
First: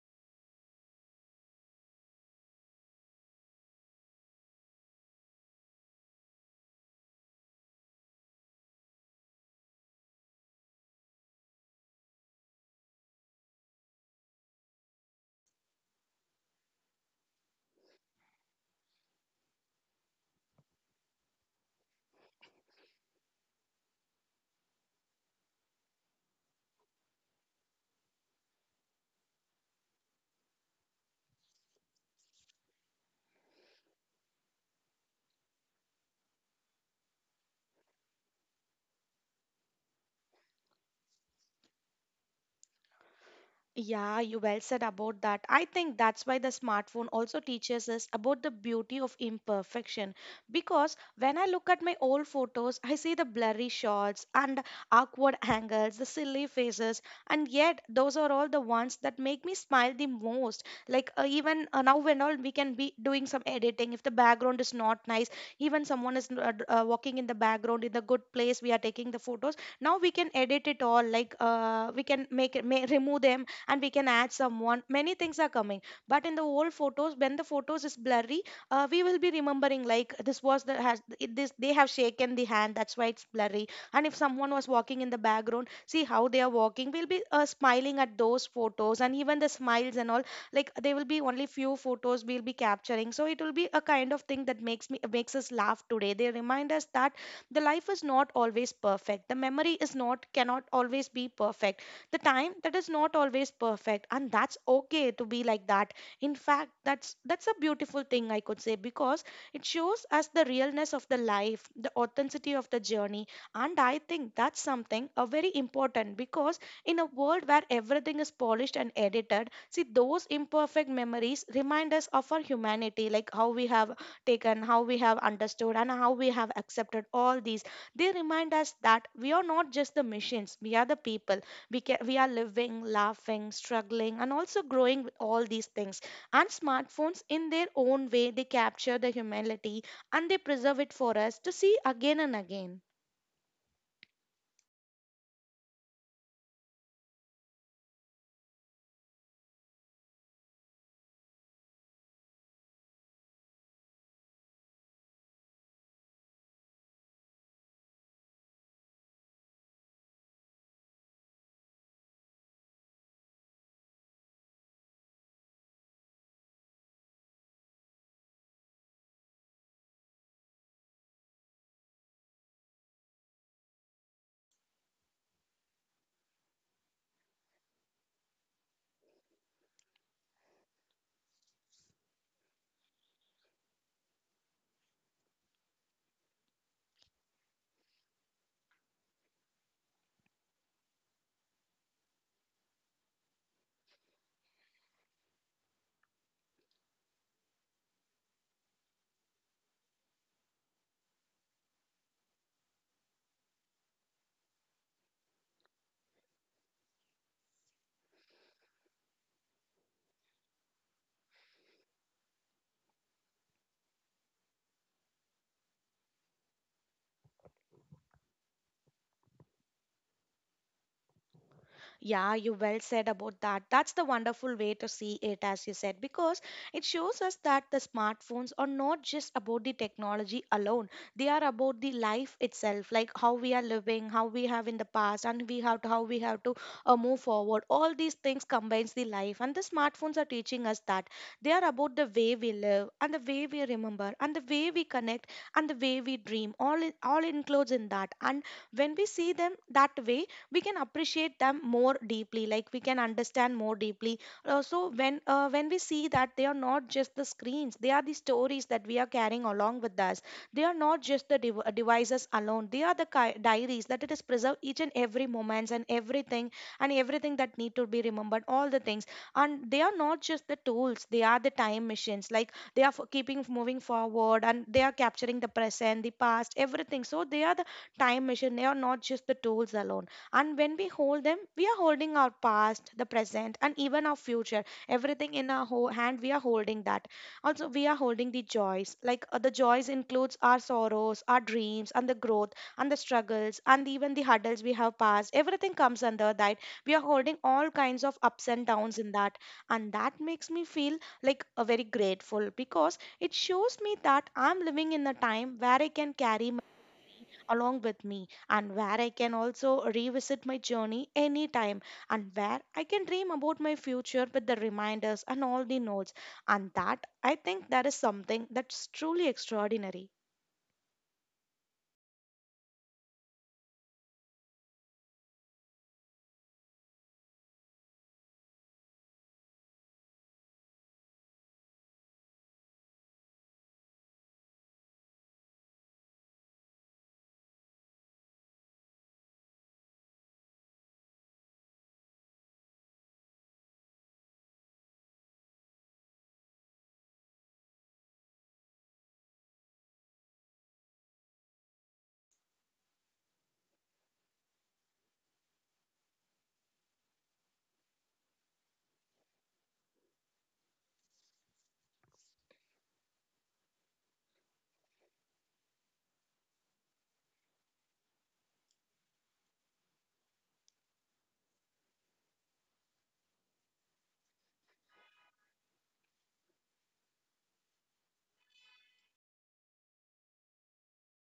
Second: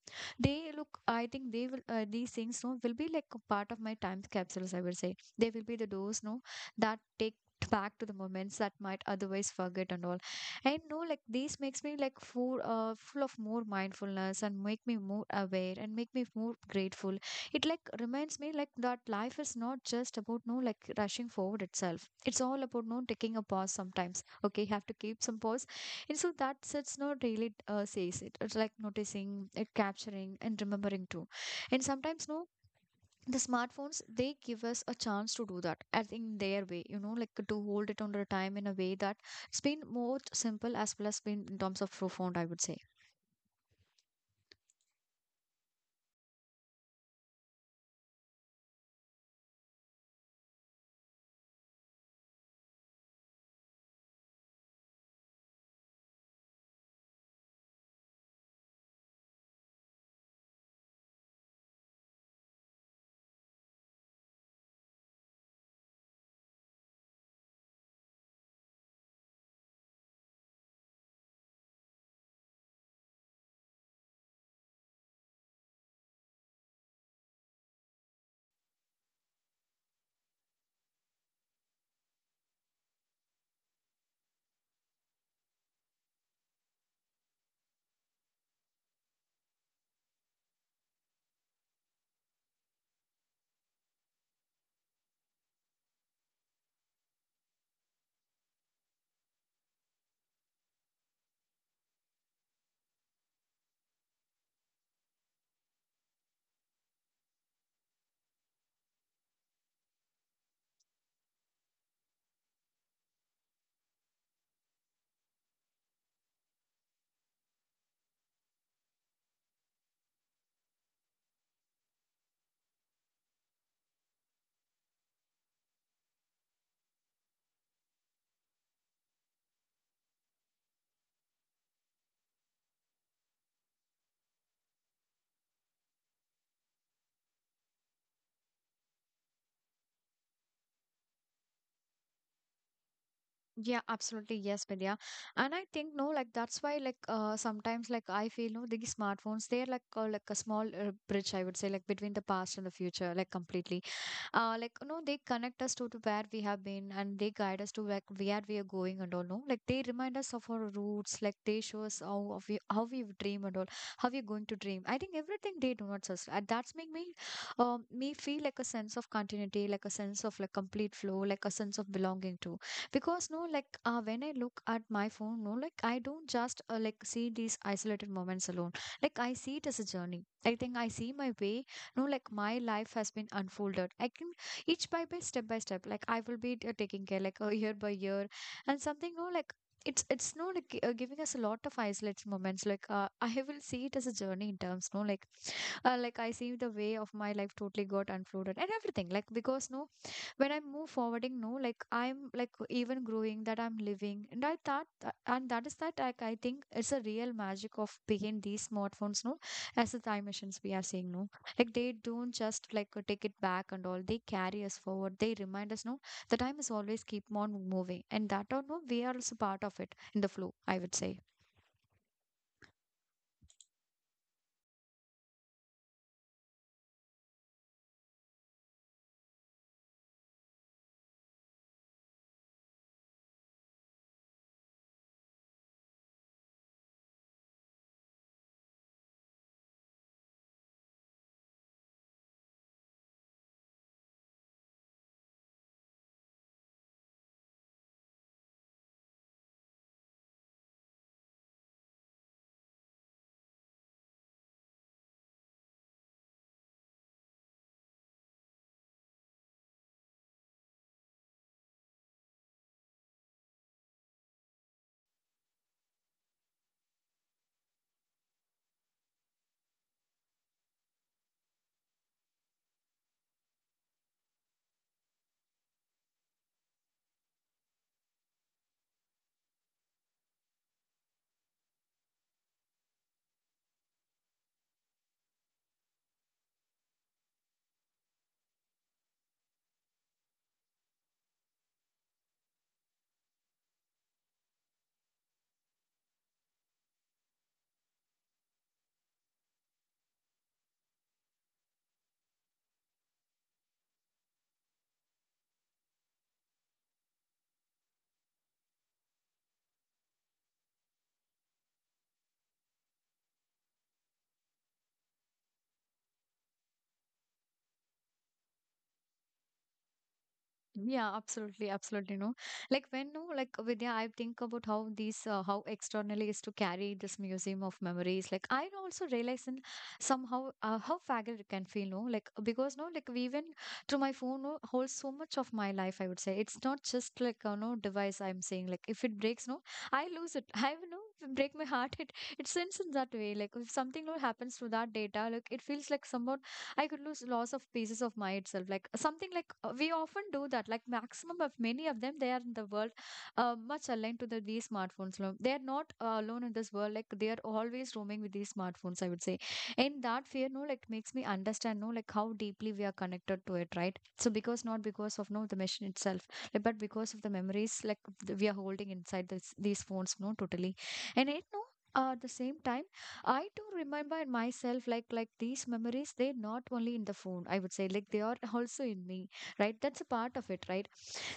S1: they look I think they will uh, these things no will be like a part of my time capsules, I would say. They will be the doors, no, that take back to the moments that might otherwise forget and all. And no like this makes me like full uh, full of more mindfulness and make me more aware and make me more grateful. It like reminds me like that life is not just about no like rushing forward itself, it's all about no taking a pause sometimes. Okay, you have to keep some pause and so that's sets no really uh, says it, it's like noticing, uh, capturing, and remembering too. And sometimes no the smartphones they give us a chance to do that as in their way, you know, like to hold it on the time in a way that it's been more simple as well as been in terms of profound, I would say.
S2: Yeah, you well said about that. I think that's why the smartphone also teaches us about the beauty of imperfection. Because when I look at my old photos, I see the blurry shots and awkward angles, the silly faces, and yet those are all the ones that make me smile the most. Like uh, even uh, now, when all we can be doing some editing, if the background is not nice, even someone is uh, d- uh, walking in the background in the good place, we are taking the photos. Now we can edit it all. Like uh, we can make it, may, remove them, and we can add someone, many things are coming. But in the old photos when the photos is blurry, uh, we will be remembering like this was the has it- this they have shaken the hand, that's why it's blurry. And if someone was walking in the background, see how they are walking, we'll be uh, smiling at those photos. And even the smiles and all, like there will be only few photos we'll be capturing, so it will be a kind of thing that makes me makes us laugh today. They remind us that the life is not always perfect, the memory is not cannot always be perfect, the time that is not always perfect, and that's okay to be like that. In fact, that's that's a beautiful thing, I could say, because it shows us the realness of the life, the authenticity of the journey. And I think that's something a very important, because in a world where everything is polished and edited, see those imperfect memories remind us of our humanity, like how we have taken, how we have understood, and how we have accepted all these. They remind us that we are not just the machines, we are the people. We can, we are living, laughing, struggling and also growing with all these things. And smartphones, in their own way, they capture the humanity, and they preserve it for us to see again and again.
S1: Yeah, absolutely. Yes, Vidya. And I think no, like that's why like uh sometimes like I feel no these smartphones they're like uh, like a small uh, bridge, I would say, like between the past and the future like completely. Uh like no they connect us to, to where we have been and they guide us to like where we are going and all no like they remind us of our roots like they show us how of we how we dream and all how we're going to dream. I think everything they do not us and that's make me um me feel like a sense of continuity, like a sense of like complete flow, like a sense of belonging too, because no like uh, when I look at my phone no like I don't just uh, like see these isolated moments alone, like I see it as a journey. I think I see my way no like my life has been unfolded I can each by by step by step like I will be uh, taking care like uh, year by year and something no like it's it's no like uh, giving us a lot of isolated moments like uh, I will see it as a journey in terms no like uh, like I see the way of my life totally got unfolded and everything like because no when I'm move forwarding no like I'm like even growing that I'm living and I thought uh, and that is that like I think it's a real magic of behind these smartphones no as the time machines we are seeing no like they don't just like uh, take it back and all they carry us forward they remind us no the time is always keep on moving and that or no we are also part of it in the flow, I would say.
S2: Yeah, you well said about that. That's the wonderful way to see it, as you said, because it shows us that the smartphones are not just about the technology alone. They are about the life itself, like how we are living, how we have in the past, and we have to, how we have to uh, move forward. All these things combines the life, and the smartphones are teaching us that they are about the way we live, and the way we remember, and the way we connect, and the way we dream, all in, all includes in that. And when we see them that way, we can appreciate them more deeply, like we can understand more deeply. Uh, so when uh, when we see that they are not just the screens, they are the stories that we are carrying along with us. They are not just the dev- uh, devices alone, they are the ki- diaries that it is preserved each and every moments and everything, and everything that need to be remembered, all the things. And they are not just the tools, they are the time machines. Like they are for keeping moving forward, and they are capturing the present, the past, everything. So they are the time machine, they are not just the tools alone. And when we hold them, we are holding our past, the present, and even our future, everything in our ho- hand we are holding that. Also, we are holding the joys, like uh, the joys includes our sorrows, our dreams and the growth, and the struggles and even the hurdles we have passed, everything comes under that. We are holding all kinds of ups and downs in that. And that makes me feel like a very grateful, because it shows me that I'm living in a time where I can carry my along with me, and where I can also revisit my journey anytime, and where I can dream about my future with the reminders and all the notes. And that, I think, that is something that's truly extraordinary.
S1: Yeah, absolutely, absolutely. No, like when no, like Vidya, I think about how these uh, how externally is to carry this museum of memories. Like I also realize in somehow uh, how fragile it can feel. No, like because no, like we even to my phone no, holds so much of my life. I would say it's not just like uh, no device. I'm saying like if it breaks, no, I lose it. I will, no if it break my heart. It it sends in that way. Like if something no happens to that data, like it feels like somehow I could lose loss of pieces of my itself. Like something like uh, we often do that. Like maximum of many of them, they are in the world uh, much aligned to the these smartphones. lo- They are not uh, alone in this world. Like they are always roaming with these smartphones. I would say, and that fear, no, like makes me understand, no, like how deeply we are connected to it, right? So because not because of no the machine itself, like, but because of the memories like th- we are holding inside this these phones, no, totally, and it no. Uh, at the same time I do remember in myself like like these memories, they're not only in the phone, I would say, like they are also in me, right? That's a part of it, right?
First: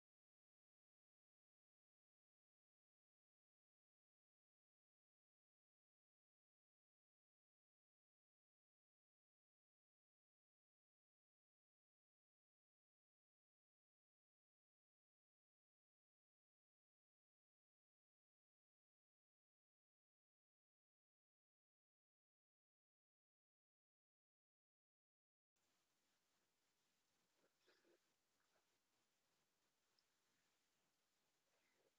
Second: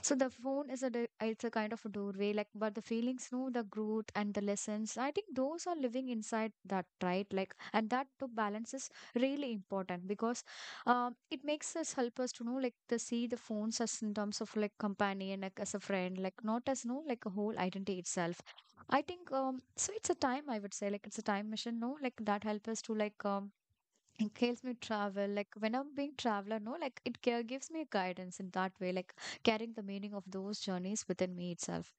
S1: So the phone is a di- it's a kind of a doorway, like but the feelings, no, the growth and the lessons. I think those are living inside that, right? Like and that to balance is really important because um it makes us help us to know like to see the phones as in terms of like companion, like as a friend, like not as no like a whole identity itself. I think um so it's a time I would say like it's a time machine no like that helps us to like um it helps me travel like when I'm being traveler no like it ca- gives me guidance in that way like carrying the meaning of those journeys within me itself.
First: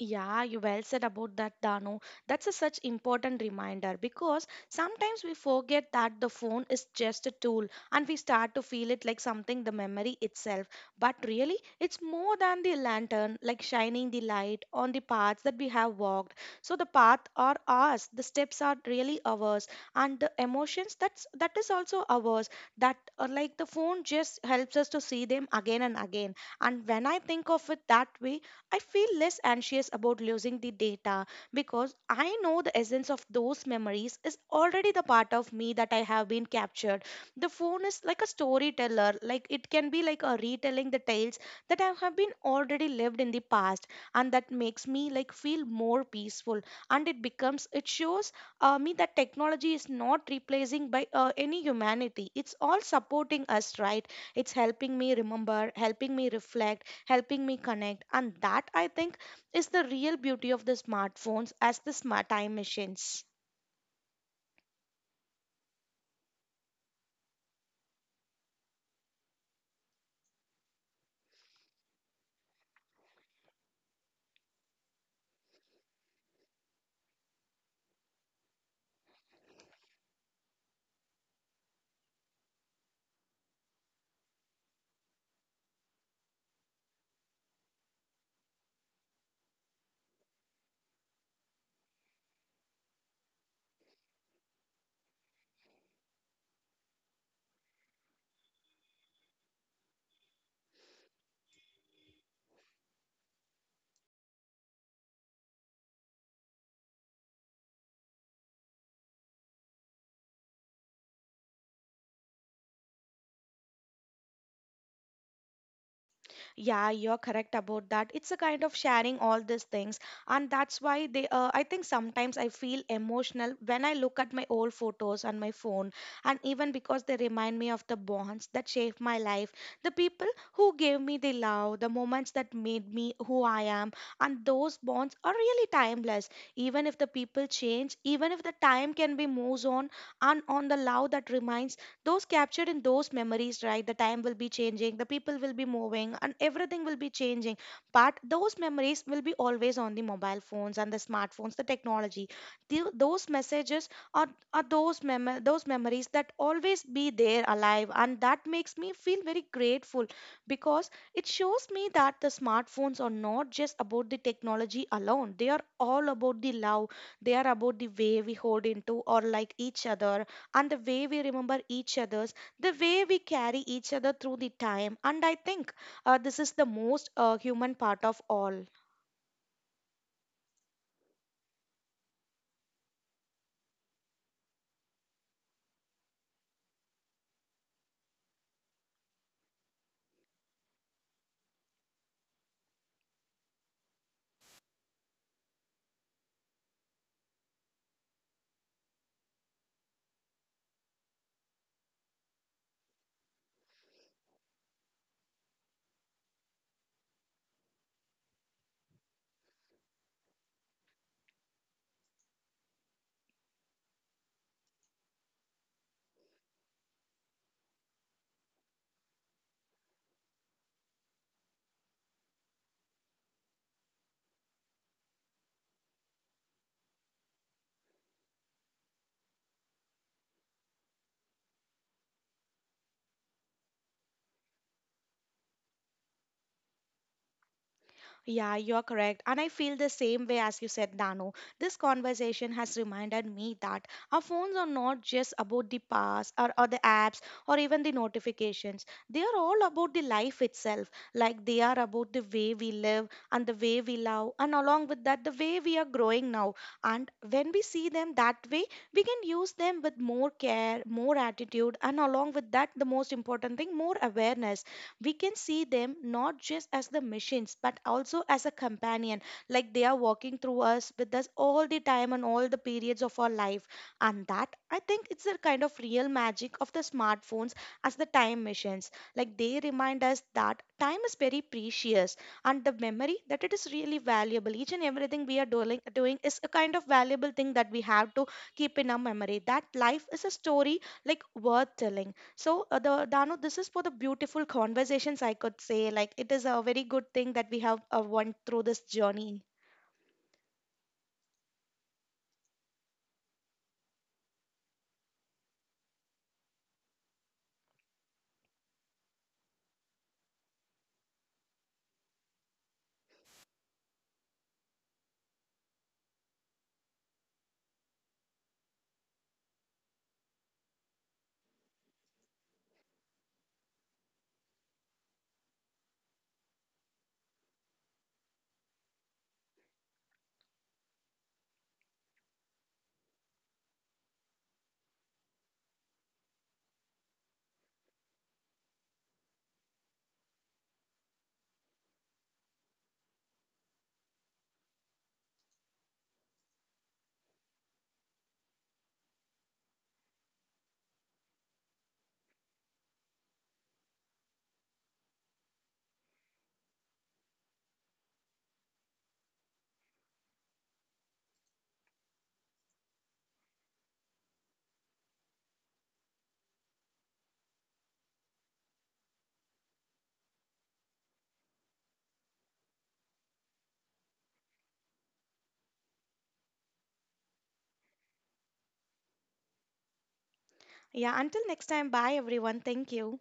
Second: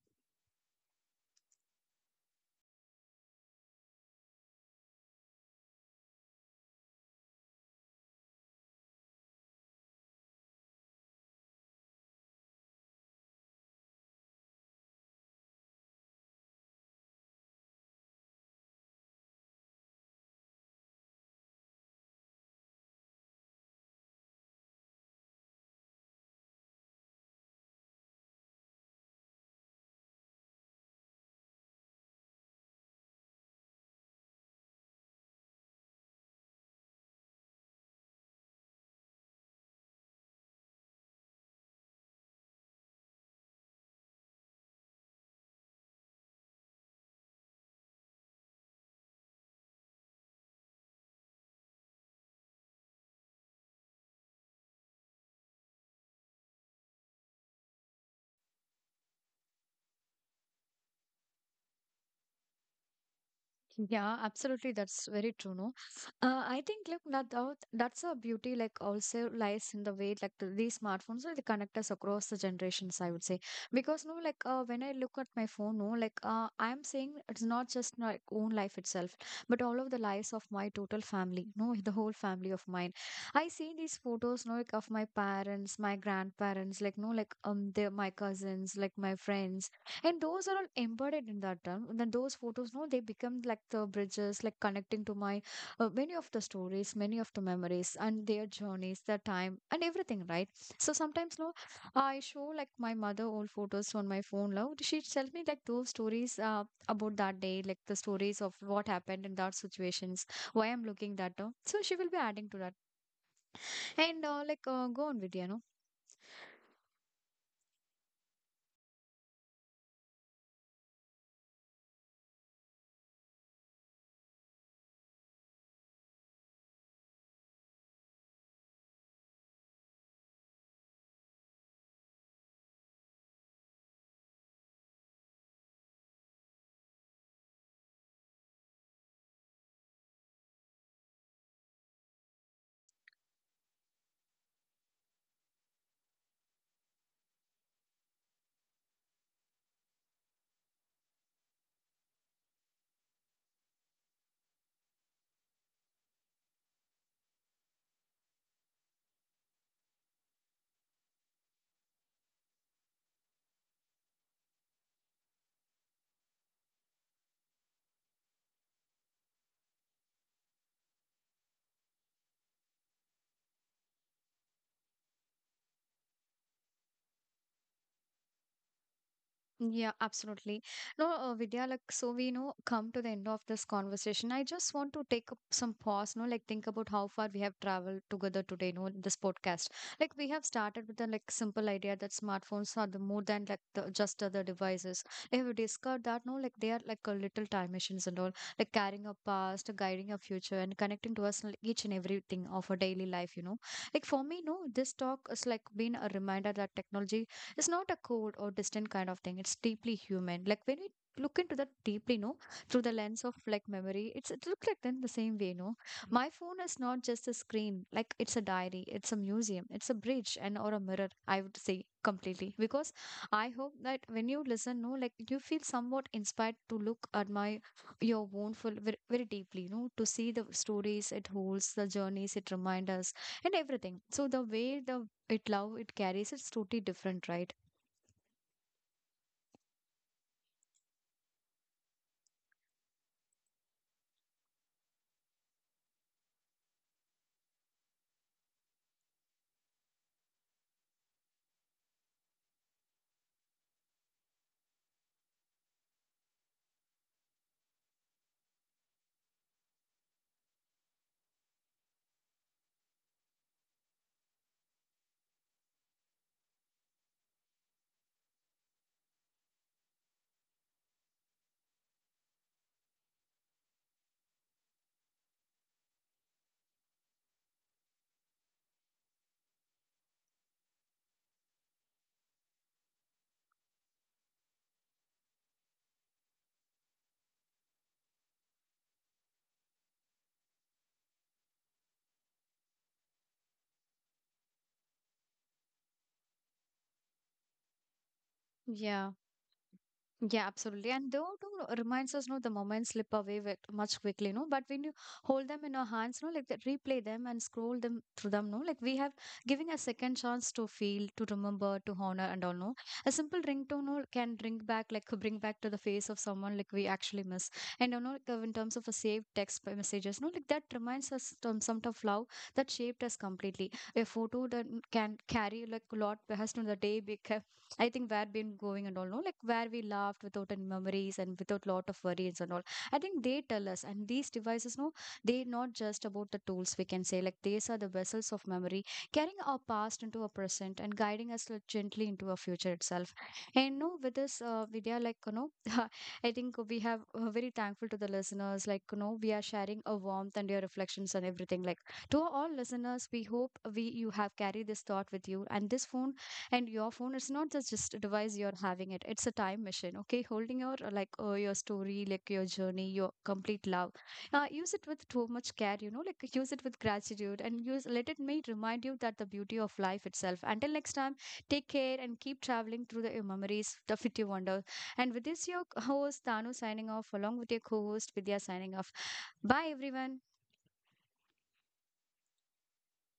S2: Yeah, you well said about that, Dano. That's a such important reminder, because sometimes we forget that the phone is just a tool, and we start to feel it like something the memory itself. But really, it's more than the lantern, like shining the light on the paths that we have walked. So the path are ours, the steps are really ours, and the emotions, that's that is also ours. That are like the phone just helps us to see them again and again. And when I think of it that way, I feel less anxious about losing the data, because I know the essence of those memories is already the part of me that I have been captured. The phone is like a storyteller, like it can be like a retelling the tales that I have been already lived in the past, and that makes me like feel more peaceful. And it becomes it shows uh, me that technology is not replacing by uh, any humanity. It's all supporting us, right? It's helping me remember, helping me reflect, helping me connect. And that, I think, is the real beauty of the smartphones as the smart time machines.
S1: Yeah, absolutely. That's very true, no? Uh, I think like that out- that's a beauty like also lies in the way like the, these smartphones will connect us across the generations, I would say. Because no, like uh, when I look at my phone, no, like uh, I'm saying it's not just my own life itself, but all of the lives of my total family, no, the whole family of mine. I see these photos, no, like of my parents, my grandparents, like no, like um, they my cousins, like my friends and those are all embedded in that term. And then those photos, no, they become like the bridges, like connecting to my uh, many of the stories, many of the memories, and their journeys, their time, and everything, right? So sometimes, no, I show like my mother old photos on my phone. Now she tells me like those stories uh, about that day, like the stories of what happened in that situations, why I'm looking that up. So she will be adding to that. And uh, like uh, go on, Vidya, no?
S2: Yeah, you're correct about that. It's a kind of sharing all these things, and that's why they. Uh, I think sometimes I feel emotional when I look at my old photos on my phone, and even because they remind me of the bonds that shaped my life, the people who gave me the love, the moments that made me who I am, and those bonds are really timeless. Even if the people change, even if the time can be moves on, and on the love that remains, those captured in those memories, right? The time will be changing, the people will be moving, and everything will be changing, but those memories will be always on the mobile phones and the smartphones, the technology. Tho- those messages are, are those mem- those memories that always be there alive, and that makes me feel very grateful, because it shows me that the smartphones are not just about the technology alone, they are all about the love. They are about the way we hold into or like each other, and the way we remember each other's, the way we carry each other through the time. And I think uh, this is the most uh, human part of all.
S1: Yeah, absolutely. No, uh, Vidya, like, so we know come to the end of this conversation. I just want to take up some pause, no, like think about how far we have traveled together today, no, in this podcast. Like we have started with the like simple idea that smartphones are the more than like the just other devices. Like we discovered that, no, like they are like a little time machines and all, like carrying our past, guiding our future, and connecting to us like, each and everything of our daily life, you know. Like for me, no, this talk is like been a reminder that technology it's not a cold or distant kind of thing. It's deeply human. Like when we look into that deeply, no, through the lens of like memory, it's it looks like then the same way, no. My phone is not just a screen. Like it's a diary. It's a museum. It's a bridge and or a mirror. I would say completely because I hope that when you listen, no, like you feel somewhat inspired to look at my your own full very, very deeply, you know, to see the stories it holds, the journeys it reminds us, and everything. So the way the it love it carries it's totally different, right?
S2: Yeah, you're correct. And I feel the same way as you said, Dano. This conversation has reminded me that our phones are not just about the past, or, or the apps or even the notifications. They are all about the life itself. Like they are about the way we live and the way we love, and along with that, the way we are growing now. And when we see them that way, we can use them with more care, more attitude, and along with that, the most important thing, more awareness. We can see them not just as the machines, but also as a companion. Like they are walking through us with us all the time and all the periods of our life. And that, I think, it's the kind of real magic of the smartphones as the time machines. Like they remind us that time is very precious, and the memory that it is really valuable. Each and everything we are doing, doing is a kind of valuable thing that we have to keep in our memory, that life is a story like worth telling. So, uh, the Danu, this is for the beautiful conversations, I could say. Like, it is a very good thing that we have uh, went through this
S1: Yeah,
S2: journey.
S1: yeah, absolutely. And though too reminds us, no, the moments slip away with much quickly, no. But when you hold them in our hands, no, like that, replay them and scroll them through them, no, like we have giving a second chance to feel, to remember, to honor, and all, no. A simple ringtone, no, can bring back, like bring back to the face of someone like we actually miss. And you know, like, uh, in terms of a saved text p- messages, no, like that reminds us some sort of love that shaped us completely. A photo that n- can carry like a lot has to the day be I think where been going and all, no, like where we laughed without any memories and without lot of worries and all. I think they tell us, and these devices, no, they not just about the tools. We can say like these are the vessels of memory, carrying our past into our present and guiding us like, gently into our future itself. And no, with this uh, video, like you know, I think we have uh, very thankful to the listeners. Like you know, we are sharing a warmth and your reflections and everything. Like to all listeners, we hope we you have carried this thought with you, and this phone and your phone it's not just just a device you're having it it's a time machine okay holding your uh, like uh, your story like your journey your complete love. Uh, use it with too much care you know like use it with gratitude and use let it may remind you that the beauty of life itself until next time take care and keep traveling through the uh, memories the fifty wonder and with this your host Tanu signing off along with your co-host Vidya signing off. Bye everyone.
S2: Yeah, until next time, bye everyone. Thank you.